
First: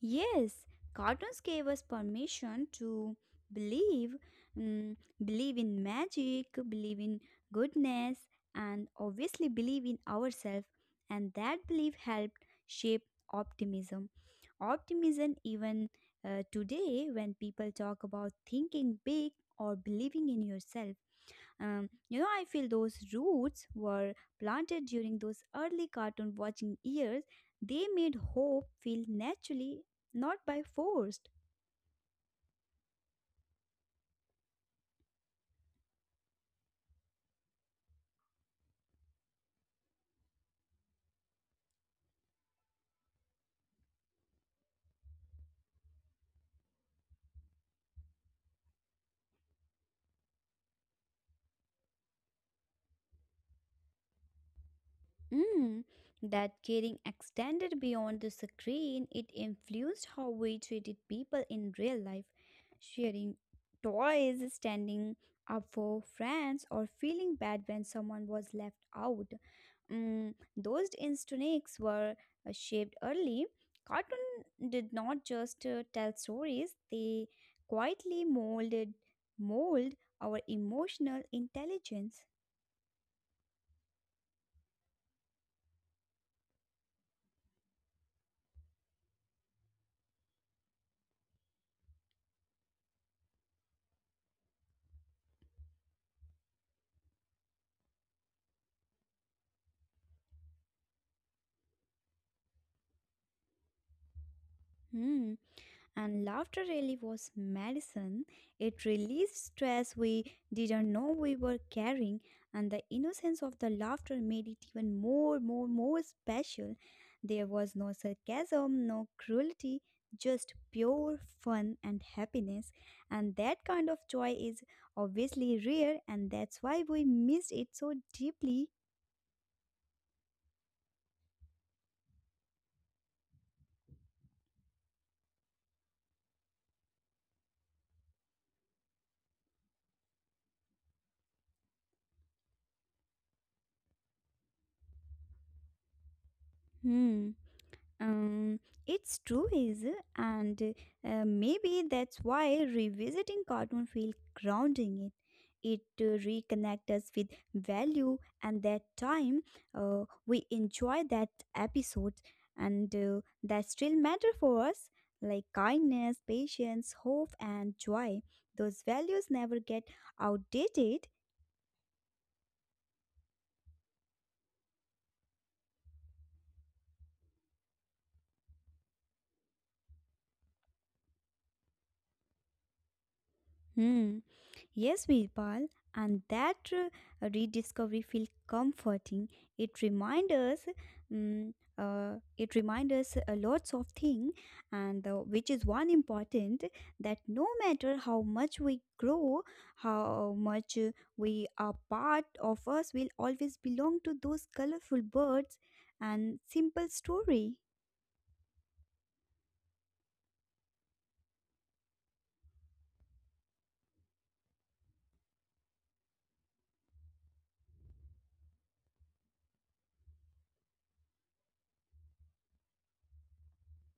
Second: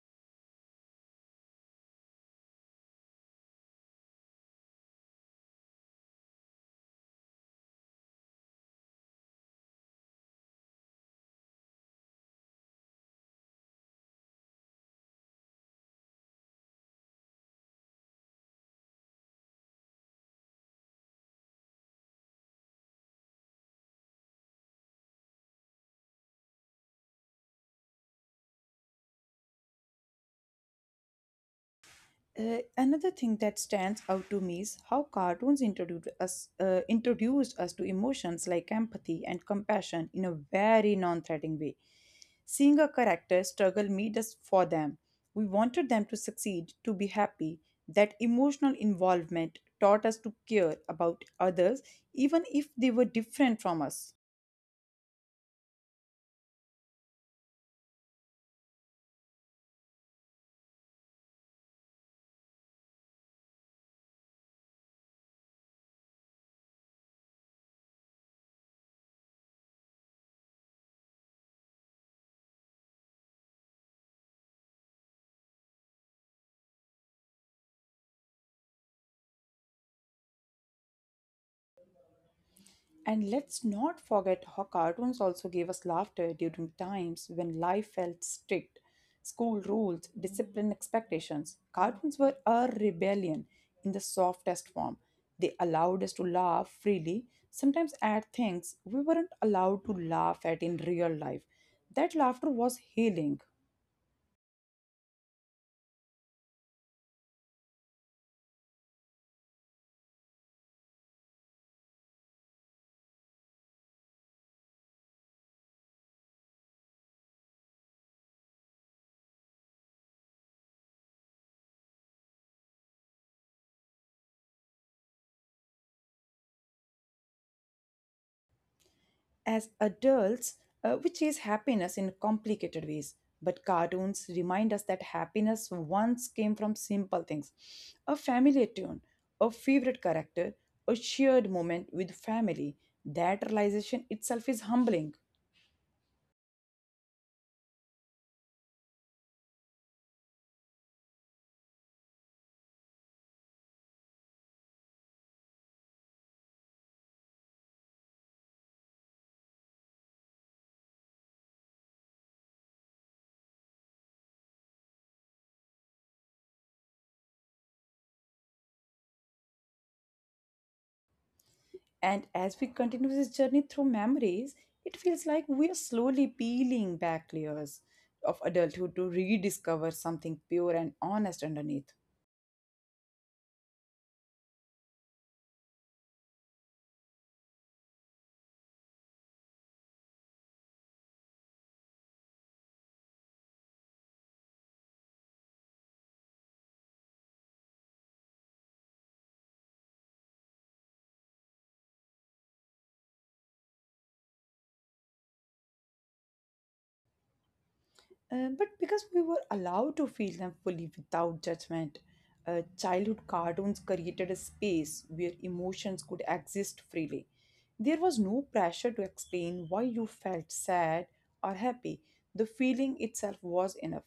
Speaker 2: Yes, cartoons gave us permission to believe, mm, believe in magic, believe in goodness, and obviously believe in ourselves. And that belief helped shape optimism. Even today, when people talk about thinking big or believing in yourself. You know, I feel those roots were planted during those early cartoon watching years. They made hope feel naturally, not by force.
Speaker 1: Another thing that stands out to me is how cartoons introduced us to emotions like empathy and compassion in a very non-threatening way. Seeing a character struggle made us for them. We wanted them to succeed, to be happy. That emotional involvement taught us to care about others, even if they were different from us.
Speaker 2: Mm, that caring extended beyond the screen. It influenced how we treated people in real life. Sharing toys, standing up for friends, or feeling bad when someone was left out. Mm, those instincts were shaped early. Cartoon did not just tell stories, they quietly molded mold our emotional intelligence.
Speaker 1: And let's not forget how cartoons also gave us laughter during times when life felt strict. School rules, discipline expectations. Cartoons were a rebellion in the softest form. They allowed us to laugh freely, sometimes at things we weren't allowed to laugh at in real life. That laughter was healing.
Speaker 2: Hmm. And laughter really was medicine. It released stress we didn't know we were carrying, and the innocence of the laughter made it even more special. There was no sarcasm, no cruelty, just pure fun and happiness. And that kind of joy is obviously rare, and that's why we missed it so deeply.
Speaker 1: As adults, which is happiness in complicated ways. But cartoons remind us that happiness once came from simple things a familiar tune, a favorite character, a shared moment with family. That realization itself is humbling.
Speaker 2: Hmm. Um, it's true, is it? And maybe that's why revisiting cartoon feels grounding. It reconnect us with value and that time we enjoy that episode, and that still matter for us like kindness, patience, hope, and joy. Those values never get outdated.
Speaker 1: And as we continue this journey through memories, it feels like we are slowly peeling back layers of adulthood to rediscover something pure and honest underneath.
Speaker 2: Hmm. Yes, Virpal, and that rediscovery feels comforting. It reminds us, lots of things, and which is one important that no matter how much we grow, how much we are part of us will always belong to those colorful birds and simple story.
Speaker 1: But because we were allowed to feel them fully without judgment, childhood cartoons created a space where emotions could exist freely. There was no pressure to explain why you felt sad or happy. The feeling itself was enough.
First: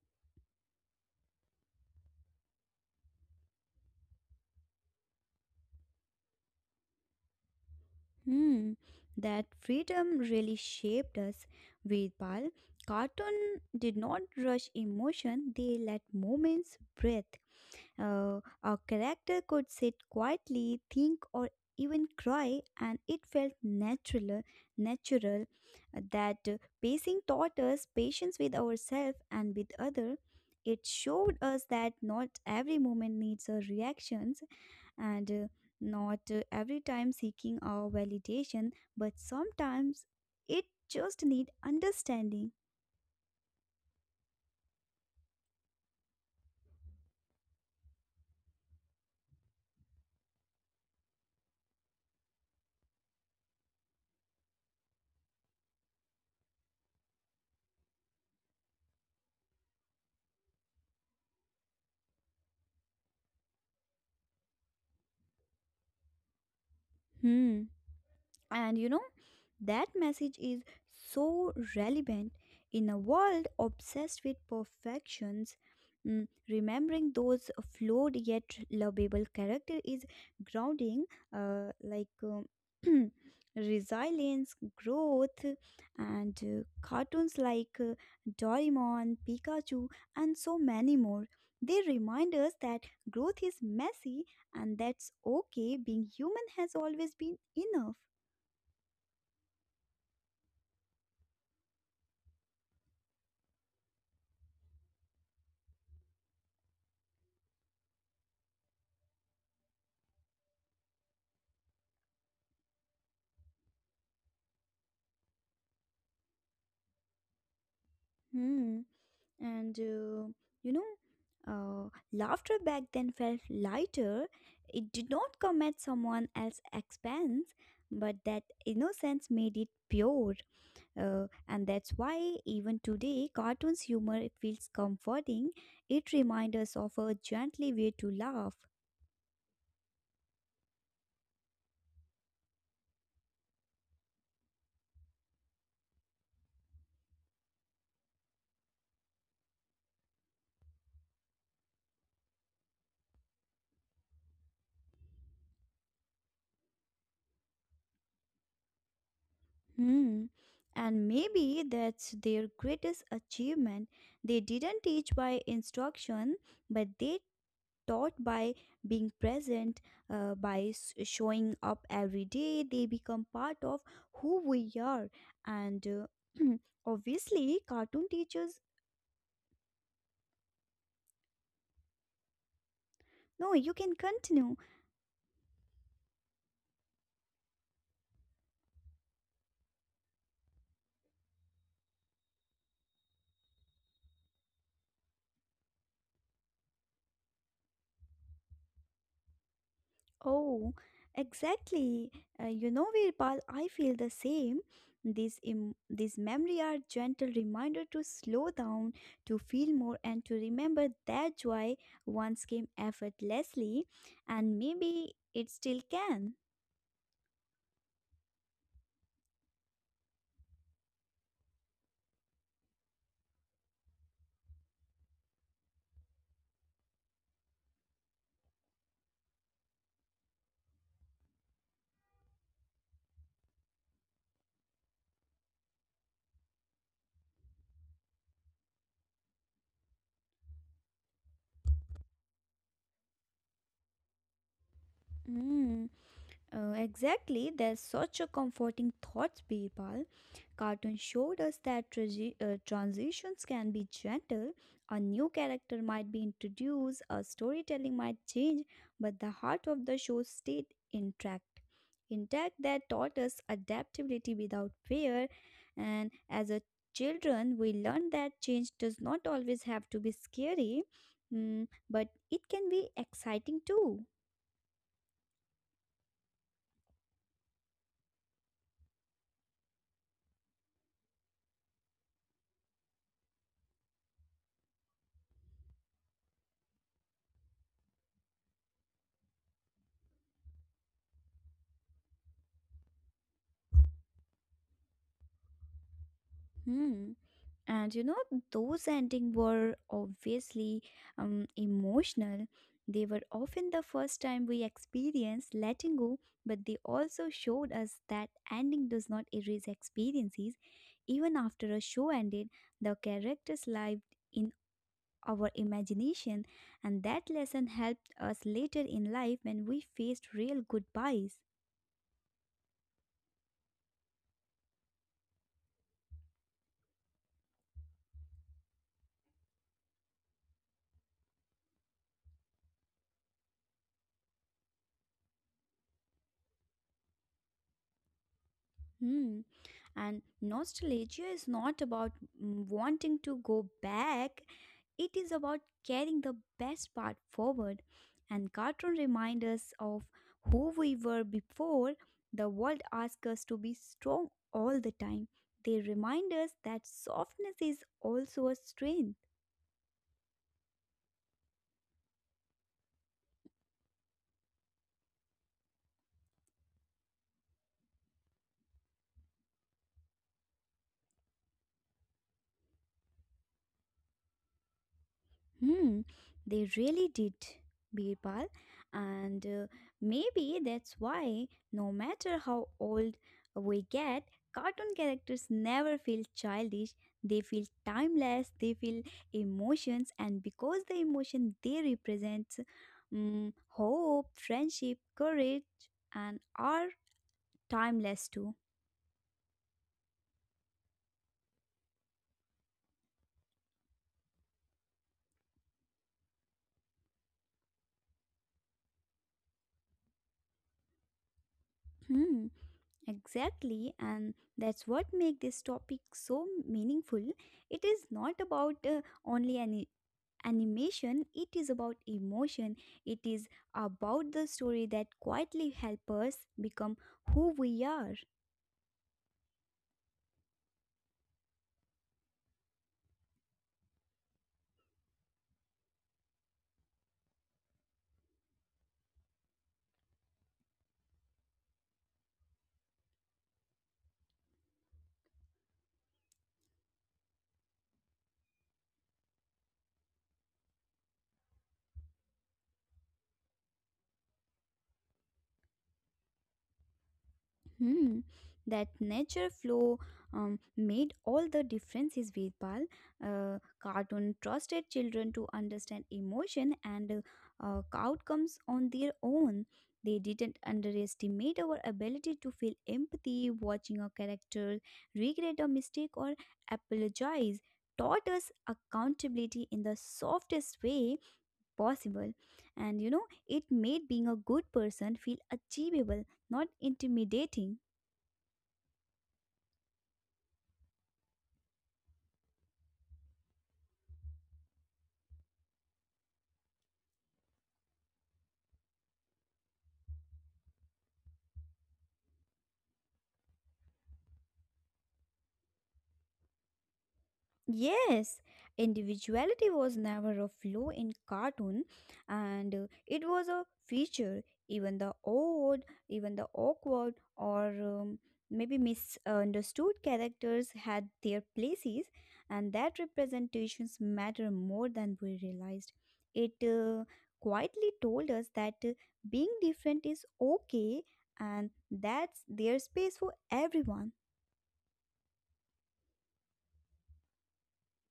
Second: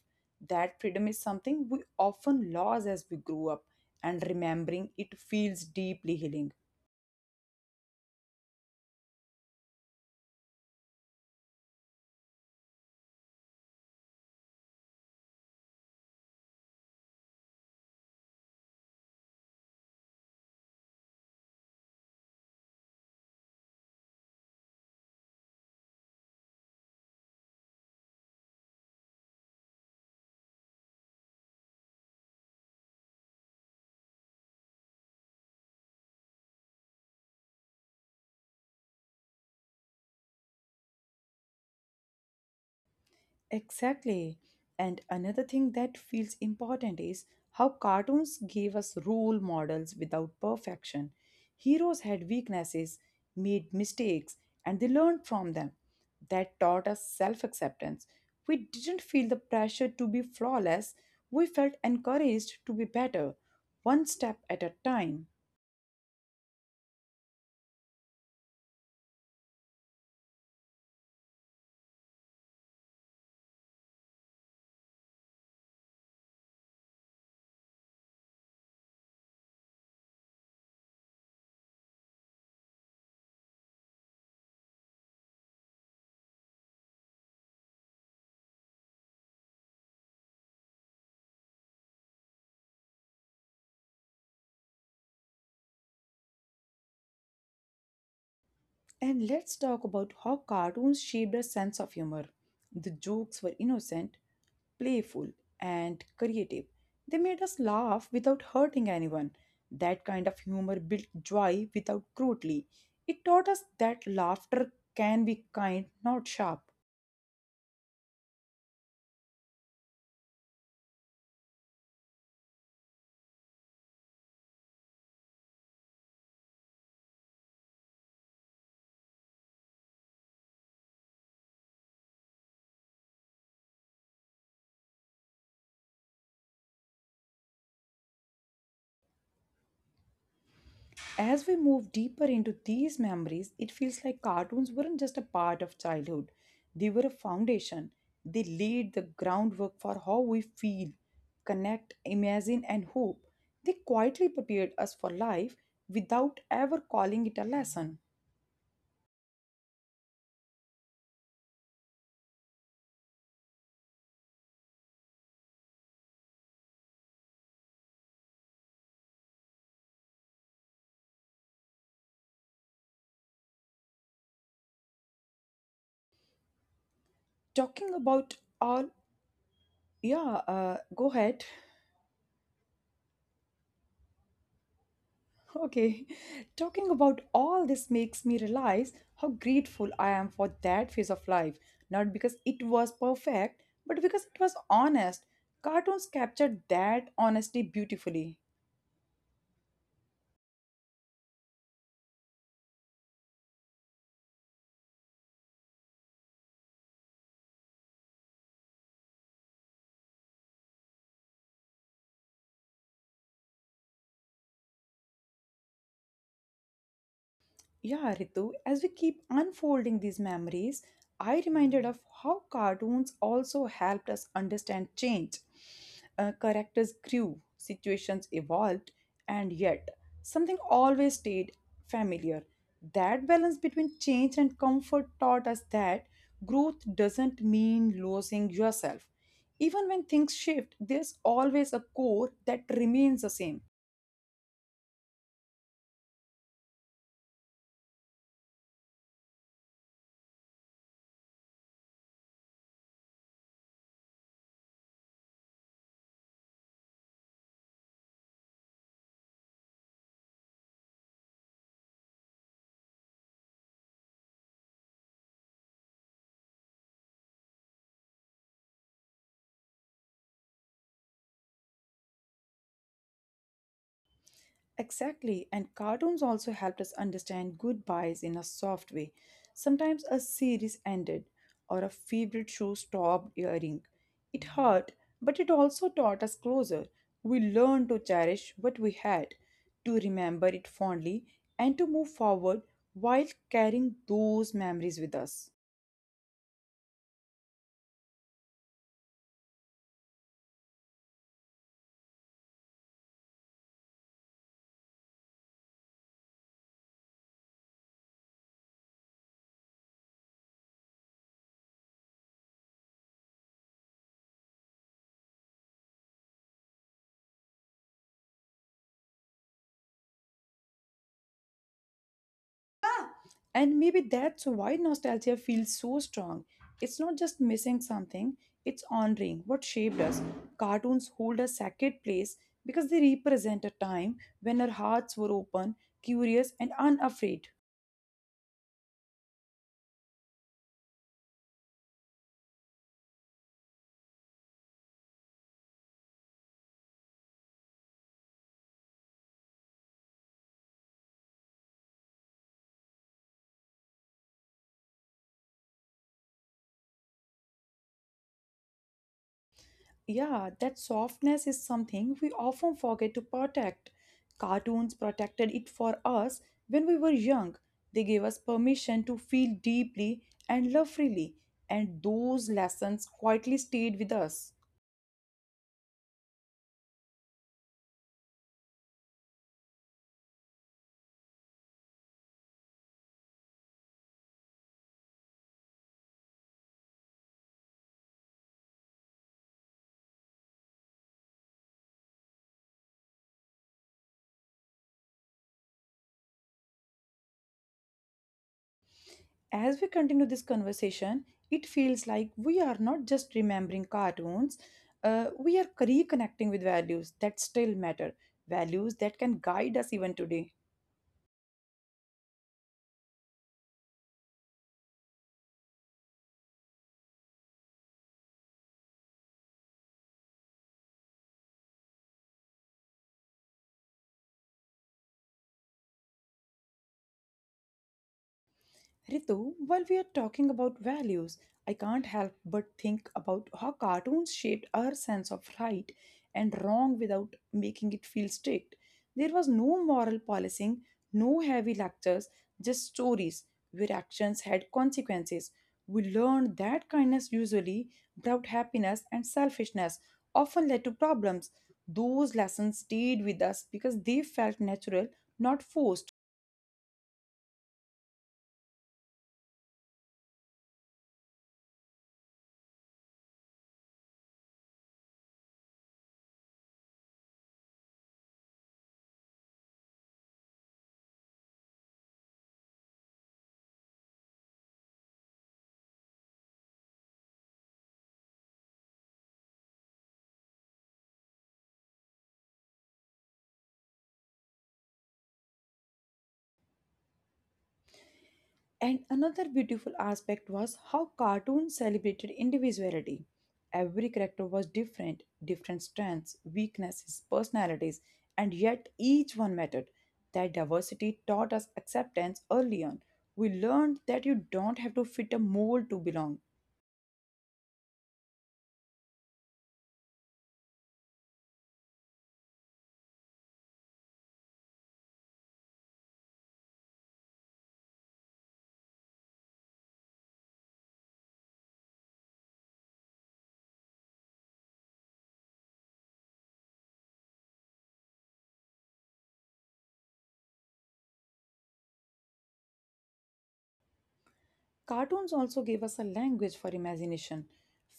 Speaker 1: That freedom is something we often lose as we grow up, and remembering it feels deeply healing.
Speaker 2: Hmm, that freedom really shaped us. With Pal, cartoon did not rush emotion, they let moments breathe. A character could sit quietly, think, or even cry, and it felt natural. Natural that pacing taught us patience with ourselves and with other. It showed us that not every moment needs a reaction, and not every time seeking our validation, but sometimes it just need understanding.
Speaker 1: Exactly. And another thing that feels important is how cartoons gave us role models without perfection. Heroes had weaknesses, made mistakes, and they learned from them. That taught us self acceptance. We didn't feel the pressure to be flawless, we felt encouraged to be better, one step at a time.
Speaker 2: Hmm. And you know, that message is so relevant in a world obsessed with perfections. Mm, remembering those flawed yet lovable character is grounding, uh, like um, <clears throat> resilience, growth, and cartoons like Doraemon, Pikachu, and so many more. They remind us that growth is messy and that's okay. Being human has always been enough.
Speaker 1: And let's talk about how cartoons shaped a sense of humor. The jokes were innocent, playful, and creative. They made us laugh without hurting anyone. That kind of humor built joy without cruelty. It taught us that laughter can be kind, not sharp.
Speaker 2: Hmm. And uh, you know, Laughter back then felt lighter. It did not come at someone else's expense, but that innocence made it pure. And that's why even today, cartoons humor it feels comforting. It reminds us of a gently way to laugh.
Speaker 1: As we move deeper into these memories, it feels like cartoons weren't just a part of childhood, they were a foundation. They laid the groundwork for how we feel, connect, imagine, and hope. They quietly prepared us for life without ever calling it a lesson.
Speaker 2: Hmm. And maybe that's their greatest achievement. They didn't teach by instruction, but they taught by being present, by showing up every day, they become part of who we are. And <clears throat>
Speaker 1: Talking
Speaker 2: obviously,
Speaker 1: about
Speaker 2: cartoon
Speaker 1: all,
Speaker 2: teachers.
Speaker 1: yeah, go ahead.
Speaker 2: No, you can continue.
Speaker 1: <laughs> Okay, talking about all this makes me realize how grateful I am for that phase of life, not because it was perfect, but because it was honest. Cartoons captured that honesty beautifully.
Speaker 2: Oh, exactly. You know, Virpal, I feel the same. These memory are gentle reminder to slow down, to feel more, and to remember that joy once came effortlessly, and maybe it still can.
Speaker 1: Yeah, Ritu, as we keep unfolding these memories, I reminded of how cartoons also helped us understand change. Characters grew, situations evolved, and yet something always stayed familiar. That balance between change and comfort taught us that growth doesn't mean losing yourself. Even when things shift, there's always a core that remains the same.
Speaker 2: Mm. Exactly, there's such a comforting thought, Birbal. Cartoon showed us that transitions can be gentle. A new character might be introduced, a storytelling might change, but the heart of the show stayed intact. That taught us adaptability without fear, and as a children, we learned that change does not always have to be scary, mm, but it can be exciting too.
Speaker 1: Exactly, and cartoons also helped us understand goodbyes in a soft way. Sometimes a series ended or a favorite show stopped airing. It hurt, but it also taught us closer. We learned to cherish what we had, to remember it fondly, and to move forward while carrying those memories with us.
Speaker 2: Hmm. And you know, those endings were obviously emotional. They were often the first time we experienced letting go, but they also showed us that ending does not erase experiences. Even after a show ended, the characters lived in our imagination, and that lesson helped us later in life when we faced real goodbyes.
Speaker 1: And maybe that's why nostalgia feels so strong. It's not just missing something, it's honoring what shaped us. Cartoons hold a sacred place because they represent a time when our hearts were open, curious, and unafraid.
Speaker 2: Hmm. And nostalgia is not about wanting to go back, it is about carrying the best part forward. And cartoon remind us of who we were before the world asks us to be strong all the time. They remind us that softness is also a strength.
Speaker 1: Yeah, that softness is something we often forget to protect. Cartoons protected it for us when we were young. They gave us permission to feel deeply and love freely, and those lessons quietly stayed with us.
Speaker 2: Hmm, they really did, Birbal, and maybe that's why, no matter how old we get, cartoon characters never feel childish. They feel timeless. They feel emotions, and because the emotion they represent, mm, hope, friendship, courage, and are timeless too.
Speaker 1: As we continue this conversation, it feels like we are not just remembering cartoons, we are reconnecting with values that still matter, values that can guide us even today.
Speaker 2: Hmm. Exactly, and that's what makes this topic so meaningful. It is not about only an animation, it is about emotion. It is about the story that quietly help us become who we are.
Speaker 1: Ritu, while we are talking about values, I can't help but think about how cartoons shaped our sense of right and wrong without making it feel strict. There was no moral policing, no heavy lectures, just stories where actions had consequences. We learned that kindness usually brought happiness and selfishness often led to problems. Those lessons stayed with us because they felt natural, not forced.
Speaker 2: Hmm, that nature flow made all the difference is Veerpal. Cartoon trusted children to understand emotion and outcomes on their own. They didn't underestimate our ability to feel empathy. Watching a character regret a mistake or apologize taught us accountability in the softest way possible. And you know, it made being a good person feel achievable, not intimidating.
Speaker 1: And another beautiful aspect was how cartoons celebrated individuality. Every character was different, different strengths, weaknesses, personalities, and yet each one mattered. That diversity taught us acceptance early on. We learned that you don't have to fit a mold to belong.
Speaker 2: Yes, individuality was never a flaw in cartoon, and it was a feature. Even the odd, even the awkward or maybe misunderstood characters had their places, and that representations matter more than we realized. It quietly told us that being different is okay and that's their space for everyone.
Speaker 1: Cartoons also gave us a language for imagination.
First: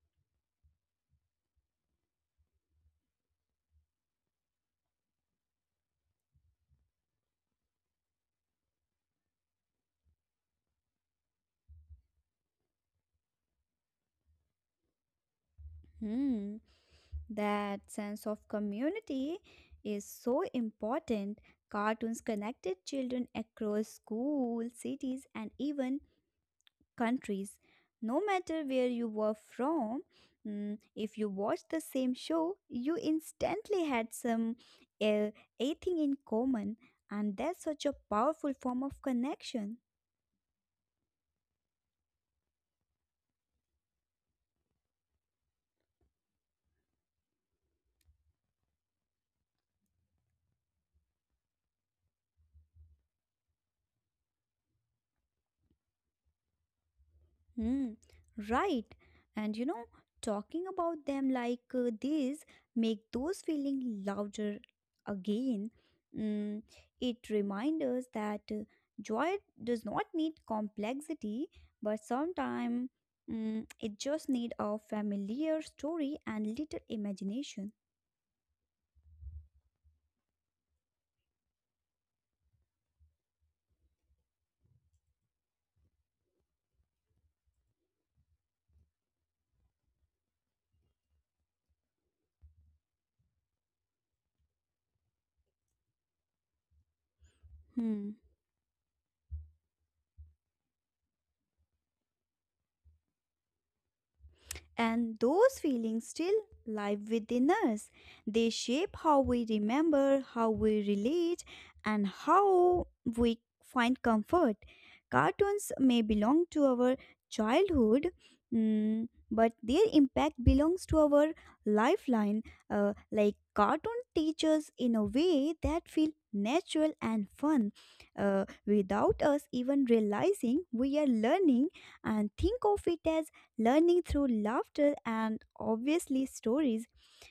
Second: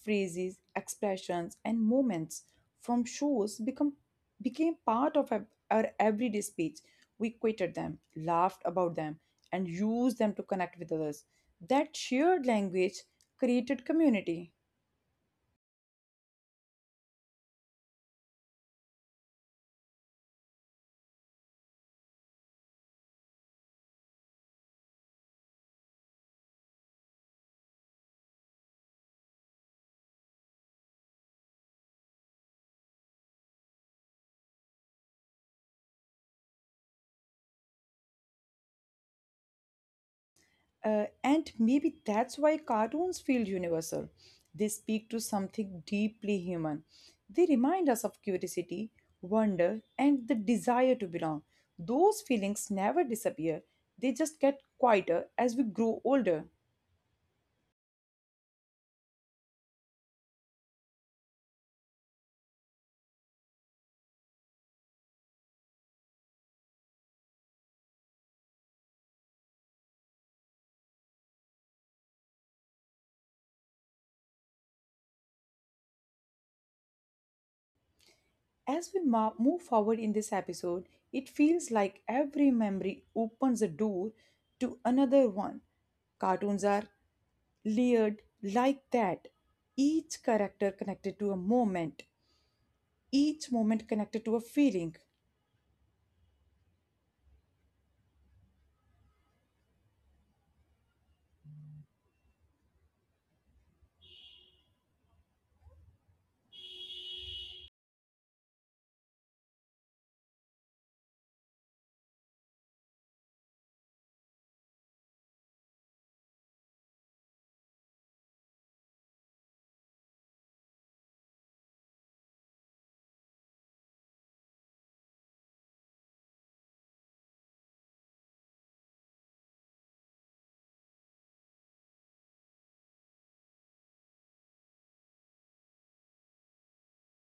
Speaker 1: Phrases, expressions, and moments from shows became part of our everyday speech. We quoted them, laughed about them, and used them to connect with others. That shared language created community.
Speaker 2: Hmm. That sense of community is so important. Cartoons connected children across schools, cities, and even countries. No matter where you were from, mm, if you watched the same show, you instantly had some uh, a thing in common, and that's such a powerful form of connection.
Speaker 1: And maybe that's why cartoons feel universal. They speak to something deeply human. They remind us of curiosity, wonder, and the desire to belong. Those feelings never disappear, they just get quieter as we grow older.
Speaker 2: Hmm, right. And you know, talking about them like this make those feeling louder again. Mm, it reminds us that joy does not need complexity, but sometimes it just need a familiar story and little imagination.
Speaker 1: As we move forward in this episode, it feels like every memory opens a door to another one. Cartoons are layered like that, each character connected to a moment, each moment connected to a feeling.
Speaker 2: Hmm. And those feelings still live within us. They shape how we remember, how we relate, and how we find comfort. Cartoons may belong to our childhood, but their impact belongs to our lifeline. Like cartoon teachers in a way that feel natural and fun without us even realizing we are learning, and think of it as learning through laughter and obviously stories.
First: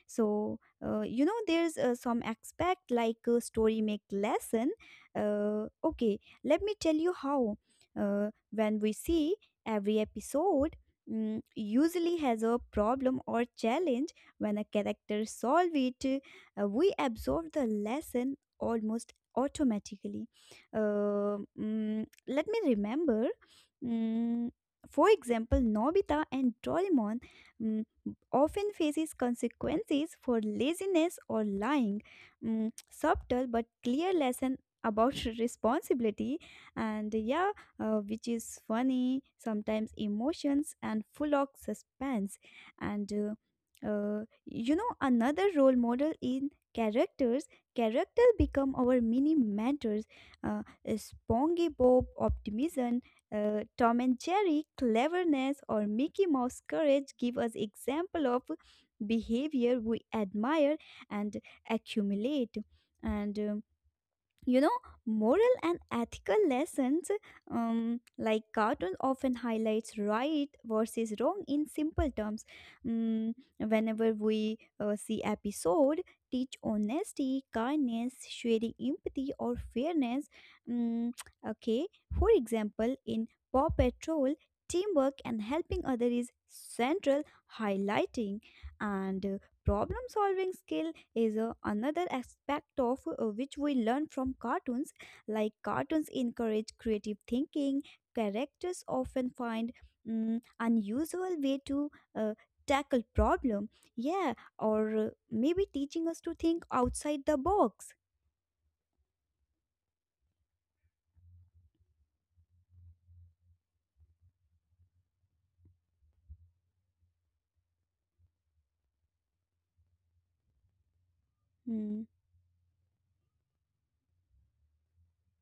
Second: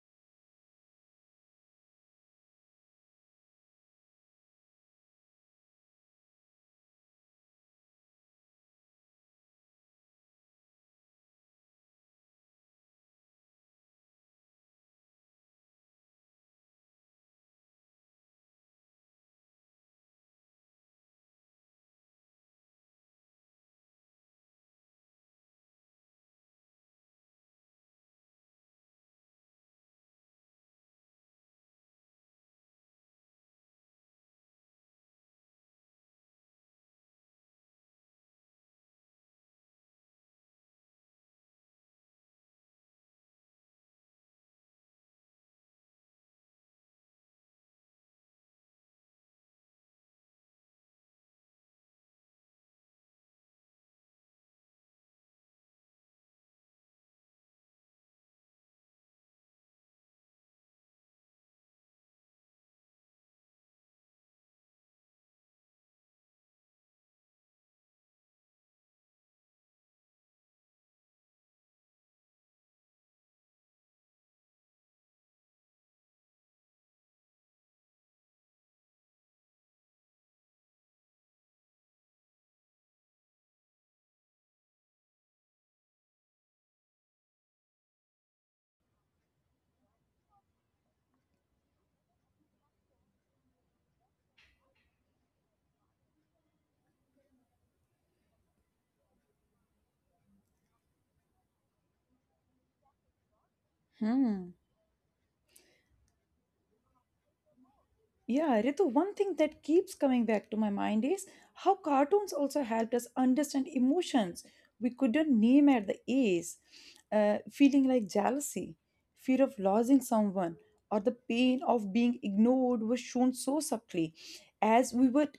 Speaker 2: So, there's some aspect like story make lesson. Okay, let me tell you how. When we see every episode, usually has a problem or challenge. When a character solve it, we absorb the lesson almost automatically. Let me remember. mm, for example, Nobita and Doraemon mm, often faces consequences for laziness or lying. Subtle but clear lesson about <laughs> responsibility, and yeah, which is funny, sometimes emotions and full of suspense. And another role model in characters, characters become our mini mentors. uh, Spongy optimism, Tom and Jerry cleverness, or Mickey Mouse courage give us example of behavior we admire and accumulate. And you know moral and ethical lessons, like cartoon often highlights right versus wrong in simple terms. Mm, Whenever we see episode, teach honesty, kindness, sharing, empathy, or fairness. Mm, okay, for example, in Paw Patrol, teamwork and helping other is central, highlighting. And problem solving skill is another aspect of which we learn from cartoons. Like cartoons encourage creative thinking. Characters often find unusual way to uh, tackle problem, yeah.
Speaker 1: Hmm.
Speaker 2: Or maybe teaching us to think outside the box.
Speaker 1: Yeah, Ritu, one thing that keeps coming back to my mind is how cartoons also helped us understand emotions we couldn't name at the age. Feeling like jealousy, fear of losing someone, or the pain of
Speaker 2: hmm,
Speaker 1: being ignored was shown so subtly. As we were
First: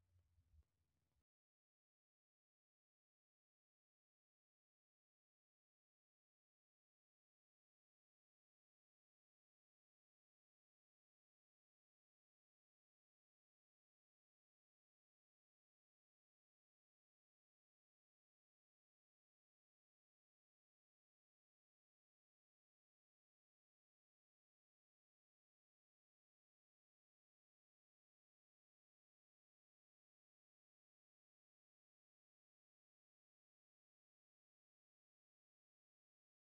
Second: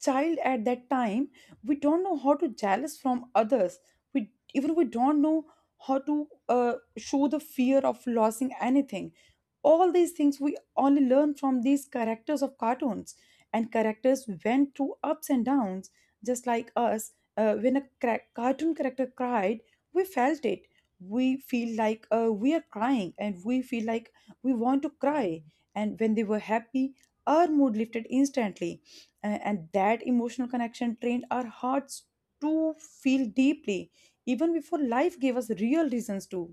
Speaker 1: child at that time, we don't know how to jealous from others. We even we don't know how to show the fear of losing anything, all these things we only learn from these characters of cartoons, and characters went through ups and downs just like us. When a cartoon character cried, we felt it. We feel like we are crying, and we feel like we want to cry. And when they were happy, our mood lifted instantly, A- and that emotional connection trained our hearts to feel deeply, even before life gave us real reasons to.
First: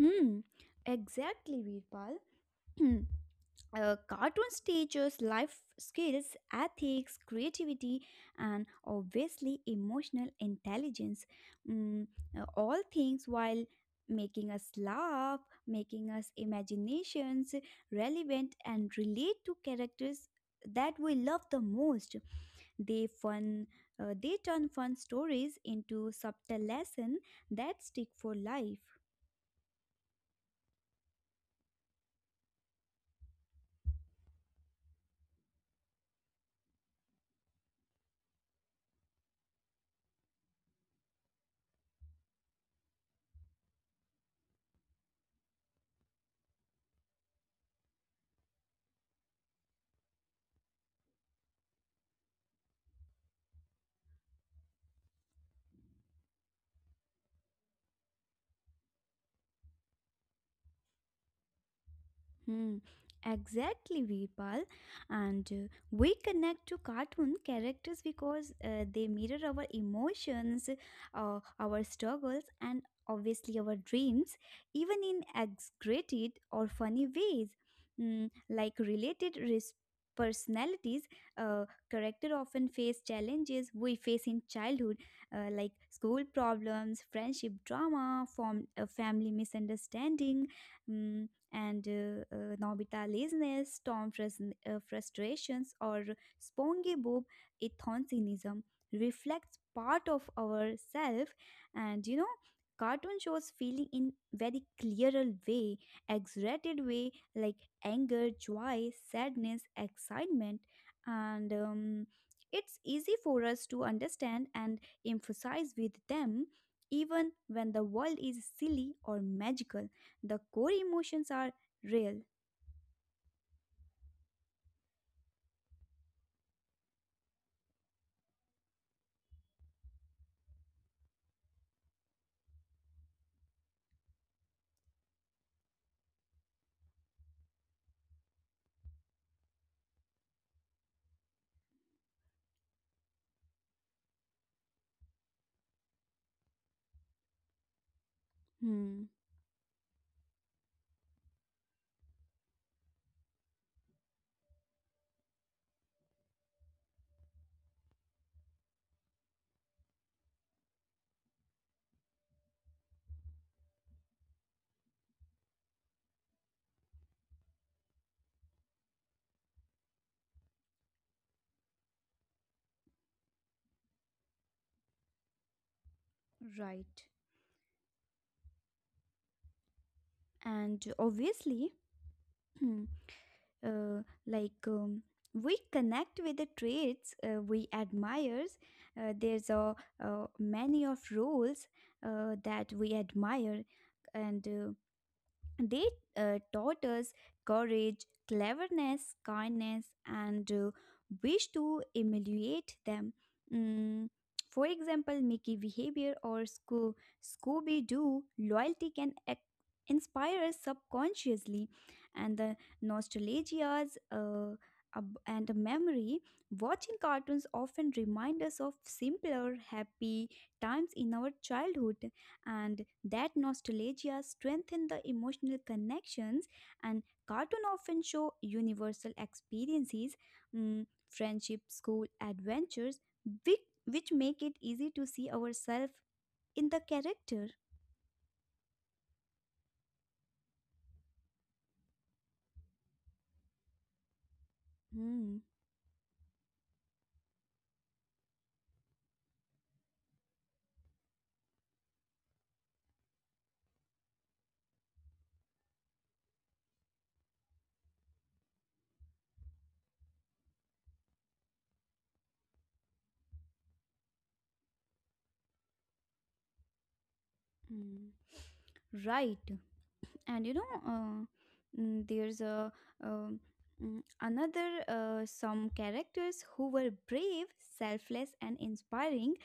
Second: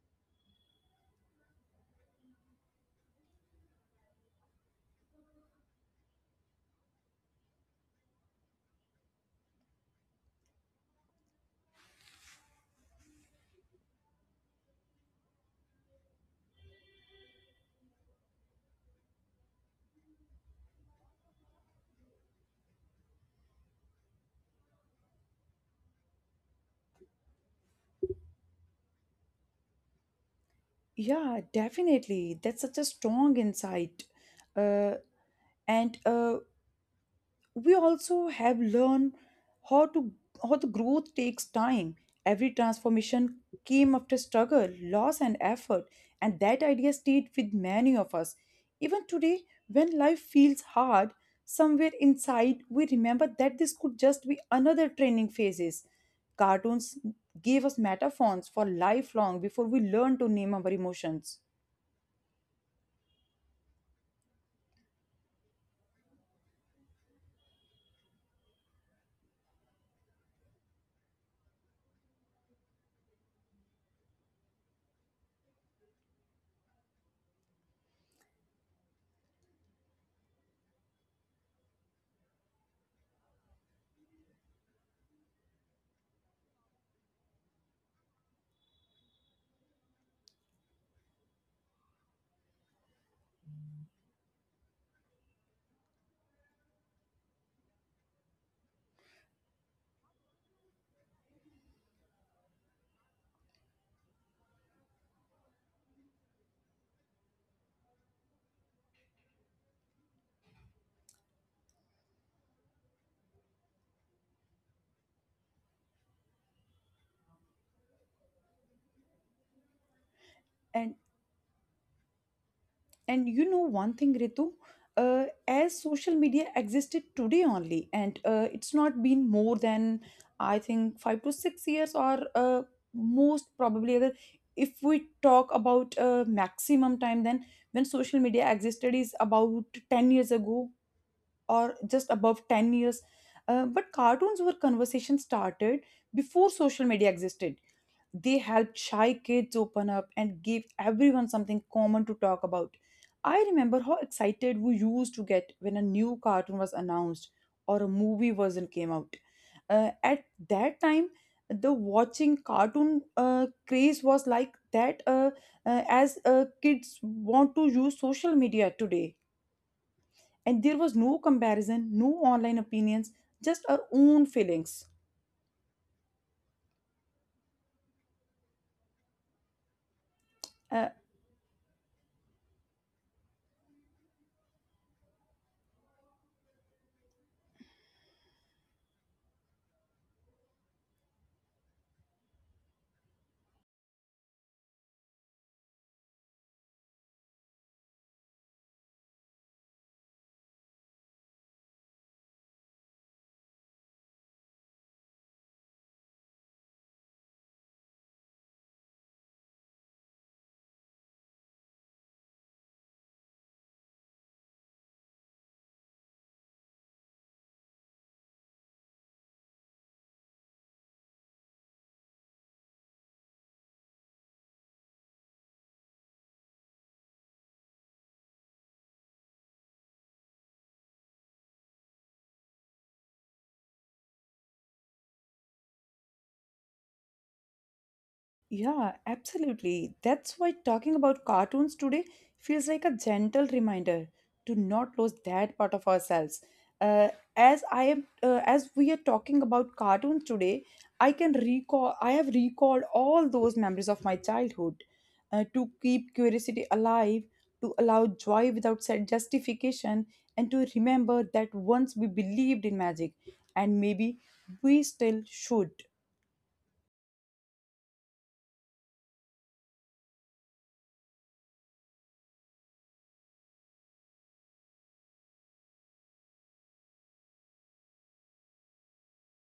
Speaker 2: hmm. Exactly, Virpal. <clears throat> Cartoons teaches life skills, ethics, creativity, and obviously emotional intelligence. Mm, all things while making us laugh, making us imaginations relevant and relate to characters that we love the most. They fun, they turn fun stories into subtle lesson that stick for life.
Speaker 1: Yeah, definitely. That's such a strong insight. Uh, and We also have learned how to how the growth takes time. Every transformation came after struggle, loss, and effort, and that idea stayed with many of us. Even today, when life feels hard, somewhere inside we remember that this could just be another training phases. Cartoons gave us metaphors for life long before we learned to name our emotions.
Speaker 2: Hmm. Exactly, Veerpal. And we connect to cartoon characters because they mirror our emotions, our struggles, and obviously our dreams, even in exaggerated or funny ways. Like personalities. uh, Character often face challenges we face in childhood, like school problems, friendship drama, form, family misunderstanding. hmm, and Nobita laziness, frustrations, or SpongeBob ethnocinism reflects part of our self. And you know, cartoon shows feeling in very clearer way, exaggerated way, like anger, joy, sadness, excitement. And it's easy for us to understand and emphasize with them. Even when the world is silly or magical, the core
Speaker 1: And
Speaker 2: emotions are real.
Speaker 1: And you know one thing, Ritu, as social media existed today only, and it's not been more than I think 5 to 6 years, or most probably other. If we talk about maximum time, then when social media existed is about 10 years ago or just above 10 years. But cartoons were conversation started before social media existed, they helped
Speaker 2: Hmm.
Speaker 1: shy kids open up and gave everyone something common to talk about. I remember how excited we used to get when a new cartoon was announced or a movie version came out. At that time, the watching cartoon craze was like that as kids want to use social media today. And there was no comparison, no online opinions, just our own feelings
Speaker 2: Right. And
Speaker 1: Uh,
Speaker 2: obviously, <clears throat> hmm, uh, like we connect with the traits we admire. There's a Many of roles that we admire, and they taught us courage, cleverness, kindness, and wish to emulate them. Mm, for example, Mickey behavior or Scooby Doo loyalty can inspire us subconsciously. And the nostalgias and memory. Watching cartoons often remind us of simpler, happy times in our childhood, and that nostalgia strengthened the emotional connections. And cartoon often show universal experiences, friendship, school adventures, which, which make it easy to see ourselves in the character.
Speaker 1: Yeah, absolutely. That's why talking about cartoons today feels like a gentle reminder to not lose
Speaker 2: Hmm,
Speaker 1: that part of ourselves. Uh, as we are talking about cartoons today, I can recall. I have recalled all those memories of my childhood. To keep curiosity alive, to allow joy without set justification, and to remember that once we believed in magic, and maybe we still should.
Speaker 2: hmm. Right. And you know, mm, there's a um, another some characters who were brave, selfless, and inspiring.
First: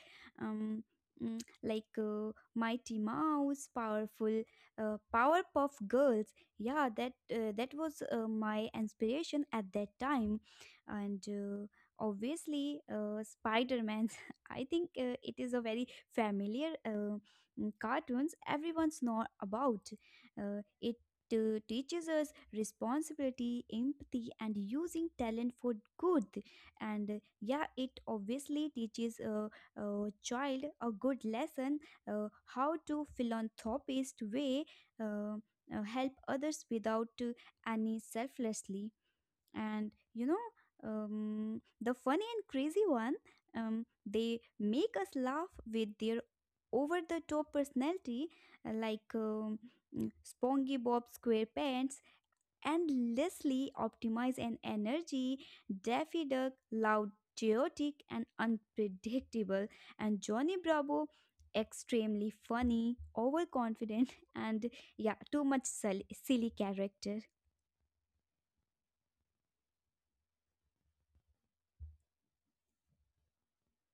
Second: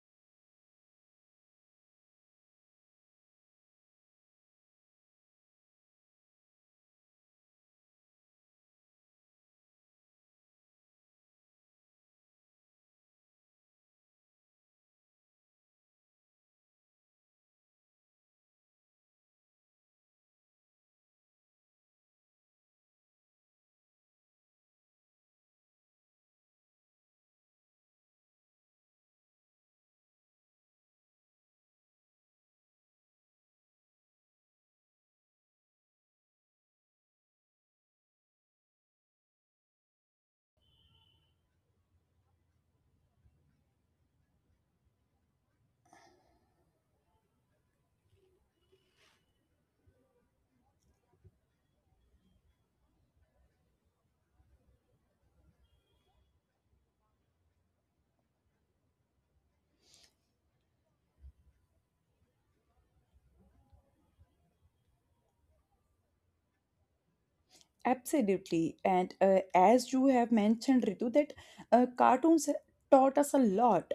Speaker 2: um, like Mighty Mouse powerful, Powerpuff Girls, yeah, that was my inspiration at that time. And obviously Spider-Man. <laughs> I think it is a very familiar cartoons, everyone's know about. It teaches us responsibility, empathy, and using talent for good. And yeah, it obviously teaches a child a good lesson, how to philanthropist way, uh, help others without any selflessly. And you know, the funny and crazy one, they make us laugh with their over the top personality. Uh, like mm, Spongy Bob Squarepants endlessly optimize and energy, Daffy Duck loud, chaotic and unpredictable, and Johnny Bravo extremely funny, overconfident, <laughs> and yeah, too much silly character.
Speaker 1: Absolutely. And as you have mentioned, Ritu, that cartoons taught us a lot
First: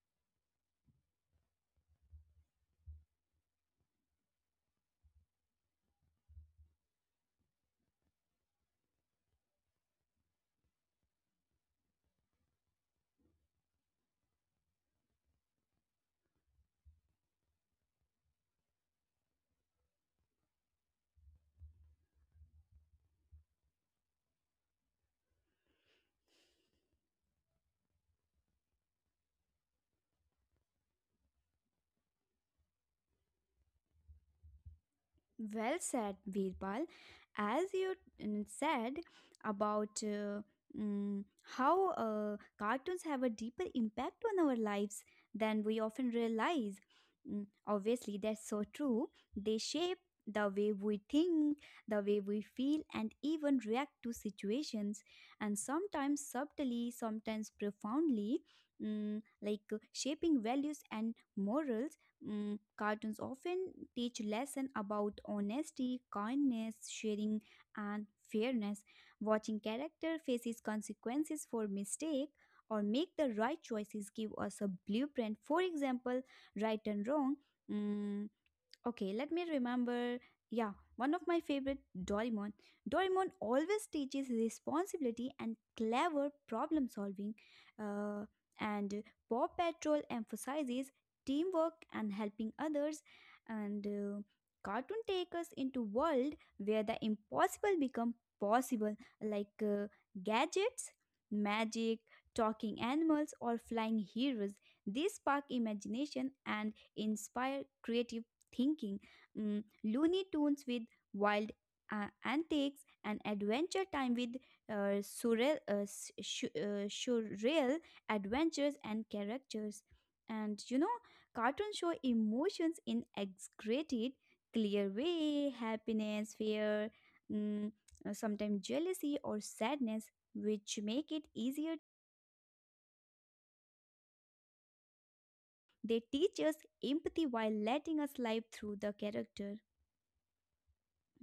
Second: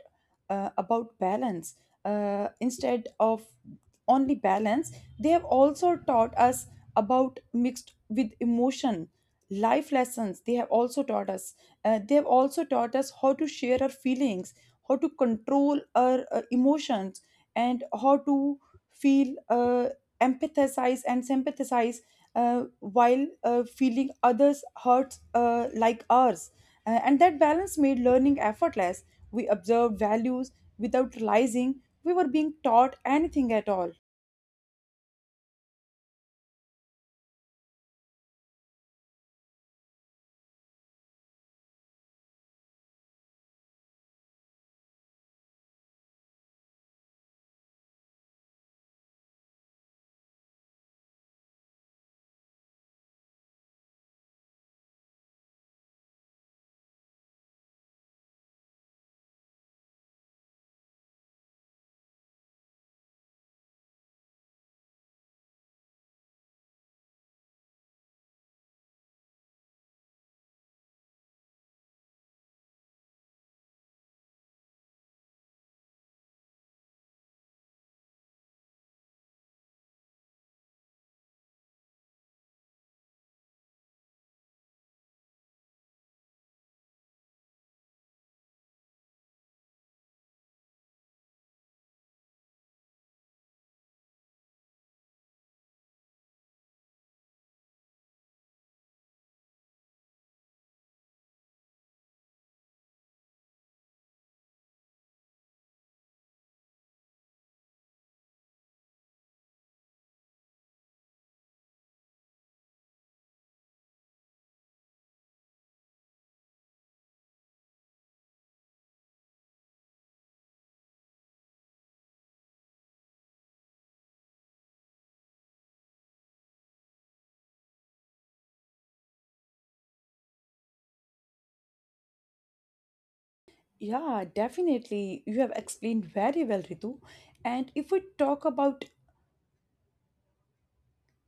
Speaker 1: about balance. Instead of only balance, they have also taught us about mixed with emotion, life lessons. They have also taught us. They have also taught us how to share our feelings, how to control our emotions, and how to feel empathize and sympathize while feeling others' hurts like ours. And that balance made learning effortless. We observed values without realizing we were being taught anything at all.
Speaker 2: Well said, Birbal. As you said about mm, how cartoons have a deeper impact on our lives than we often realize. Obviously, that's so true. They shape the way we think, the way we feel, and even react to situations, and sometimes subtly, sometimes profoundly. Like shaping values and morals. Cartoons often teach lesson about honesty, kindness, sharing, and fairness. Watching character faces consequences for mistake or make the right choices give us a blueprint. For example, right and wrong. mm, Okay, let me remember. Yeah, one of my favorite Doraemon. Doraemon always teaches responsibility and clever problem solving. Uh, and Paw Patrol emphasizes teamwork and helping others. And cartoon take us into world where the impossible become possible, like gadgets, magic, talking animals, or flying heroes. These spark imagination and inspire creativity thinking. Looney Tunes with wild antics, and Adventure Time with surreal adventures and characters. And you know, cartoons show emotions in exaggerated, clear way, happiness, fear, mm, sometimes jealousy or sadness, which make it easier
Speaker 1: Yeah, definitely. You have explained
Speaker 2: they
Speaker 1: very
Speaker 2: teach us
Speaker 1: well, Ritu.
Speaker 2: empathy while
Speaker 1: And if we
Speaker 2: letting us
Speaker 1: talk
Speaker 2: live through
Speaker 1: about
Speaker 2: the character.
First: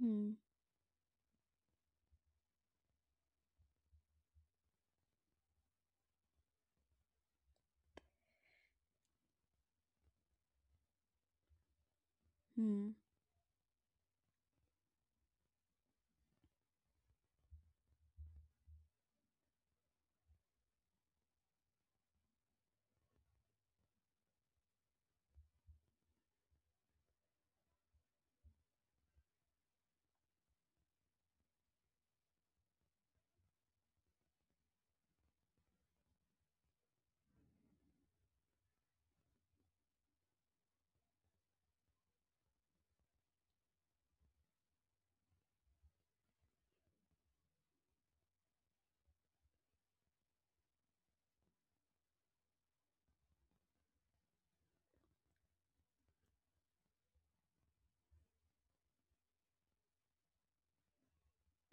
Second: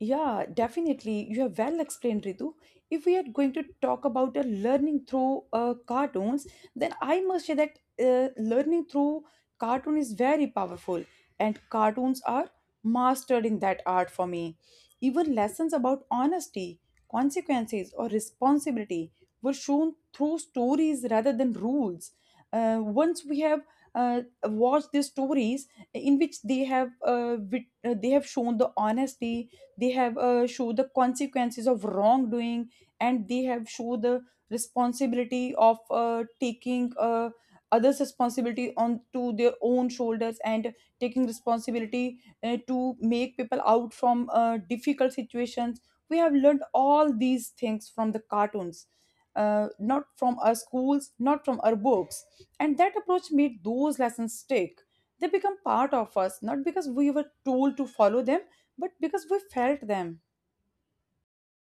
Speaker 2: Hmm.
Speaker 1: definitely. You have well explained, Ritu. If we are going to talk about a learning through cartoons, then I must say that learning through cartoon is very powerful, and cartoons are
Speaker 2: Hmm.
Speaker 1: mastered in that art for me. Even lessons about honesty, consequences, or responsibility were shown through stories rather than rules. Once we have watched these stories in which they have they have shown the honesty, they have show the consequences of wrongdoing, and they have show the responsibility of taking others responsibility on to their own shoulders, and taking responsibility to make people out from difficult situations. We have learned all these things from the cartoons, not from our schools, not from our books, and that approach made those lessons stick. They become part of us, not because we were told to follow them, but because we felt them.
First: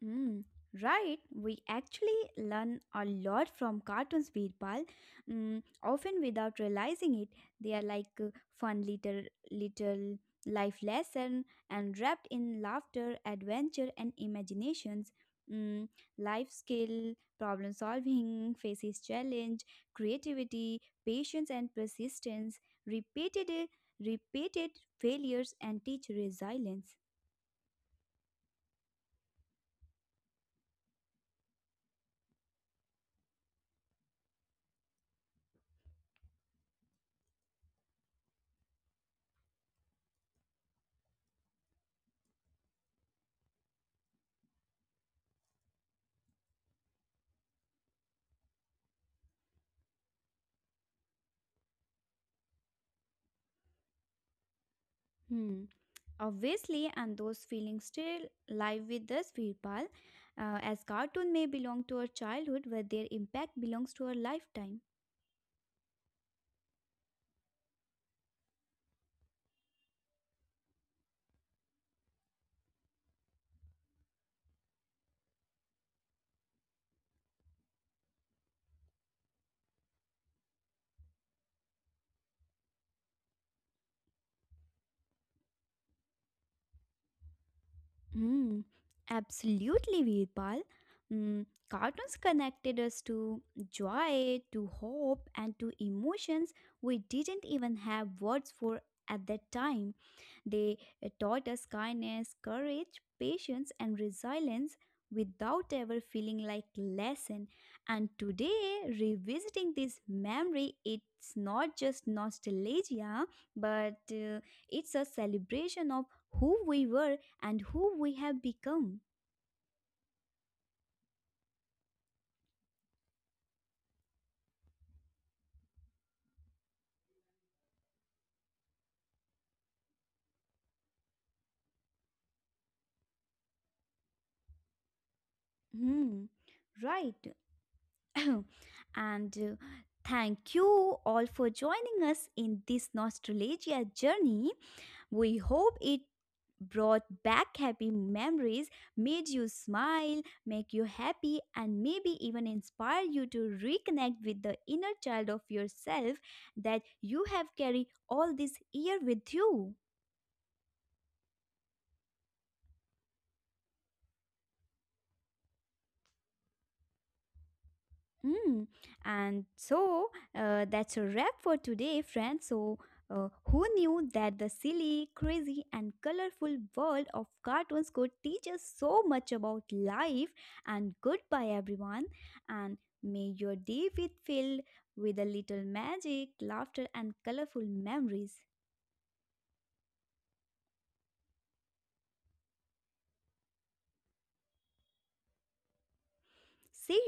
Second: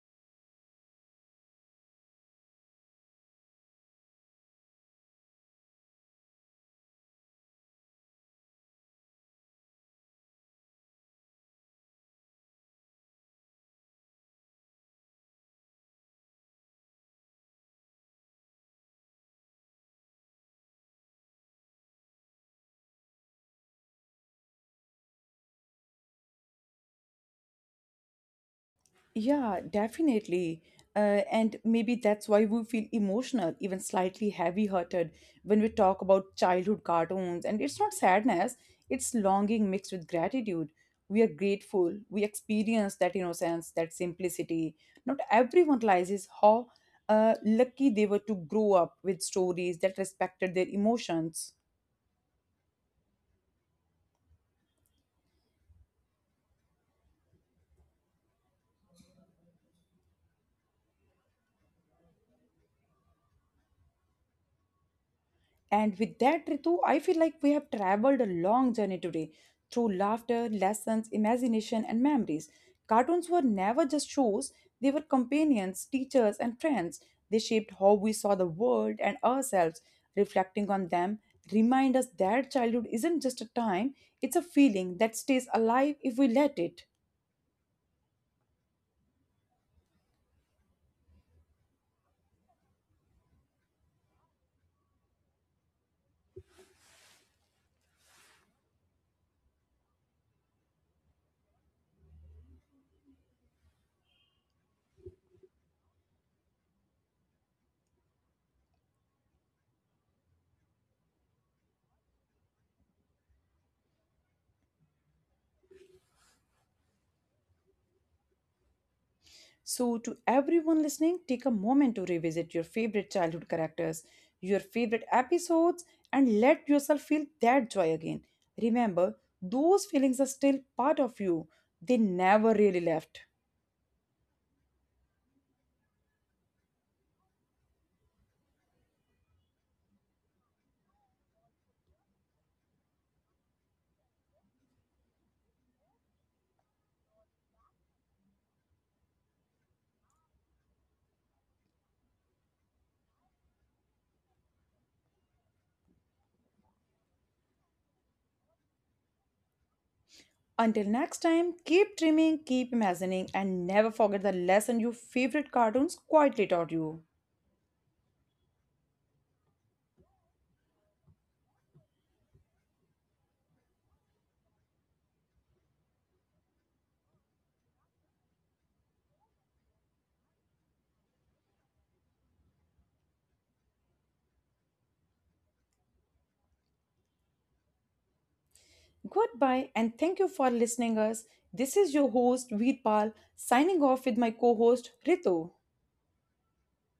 Speaker 2: Mm, right. We actually learn a lot from cartoons, Veerpal. Often without realizing it, they are like fun little life lesson and wrapped in laughter, adventure, and imaginations. Mm, Life skill, problem solving, faces challenge, creativity, patience, and persistence. Repeated Repeated failures and teach resilience.
Speaker 1: Yeah, definitely. And maybe that's why we feel emotional, even slightly heavy hearted when we talk about childhood cartoons, and it's not sadness, it's longing mixed with gratitude. We are grateful we experience that innocence, that simplicity. Not everyone realizes how lucky they were to grow up with stories that respected their emotions.
Speaker 2: Hmm. Obviously, and those feelings still live with us, Virpal, as cartoon may belong to our childhood, where their impact belongs to our lifetime.
Speaker 1: And with that, Ritu, I feel like we have traveled a long journey today through laughter, lessons, imagination, and memories. Cartoons were never just shows, they were companions, teachers, and friends. They shaped how we saw the world and ourselves. Reflecting on them remind us that childhood isn't just a time, it's a feeling that stays alive if we let it.
Speaker 2: Mm, Absolutely, Virpal. Cartoons connected us to joy, to hope, and to emotions we didn't even have words for at that time. They taught us kindness, courage, patience, and resilience without ever feeling like lesson. And today, revisiting this memory, it's not just nostalgia, but it's a celebration of who we were and who we have become.
Speaker 1: So, to everyone listening, take a moment to revisit your favorite childhood characters, your favorite episodes, and let yourself feel that joy again. Remember, those feelings are still part of you, they never really left.
Speaker 2: Hmm. Right. <coughs> <clears throat> And thank you all for joining us in this nostalgia journey. We hope it brought back happy memories, made you smile, make you happy, and maybe even inspire you to reconnect with the inner child of yourself that you have carried all this year with you.
Speaker 1: Until next time, keep dreaming, keep imagining, and never forget the lesson your favorite cartoons quietly taught you.
Speaker 2: Mm. And so that's a wrap for today, friends. So, who knew that the silly, crazy, and colorful world of cartoons could teach us so much about life? And goodbye, everyone. And may your day be filled with a little magic, laughter, and colorful memories.
Speaker 1: Goodbye, and thank you for listening us. This is your host, Veerpal, signing off with my co-host, Ritu.
Speaker 2: See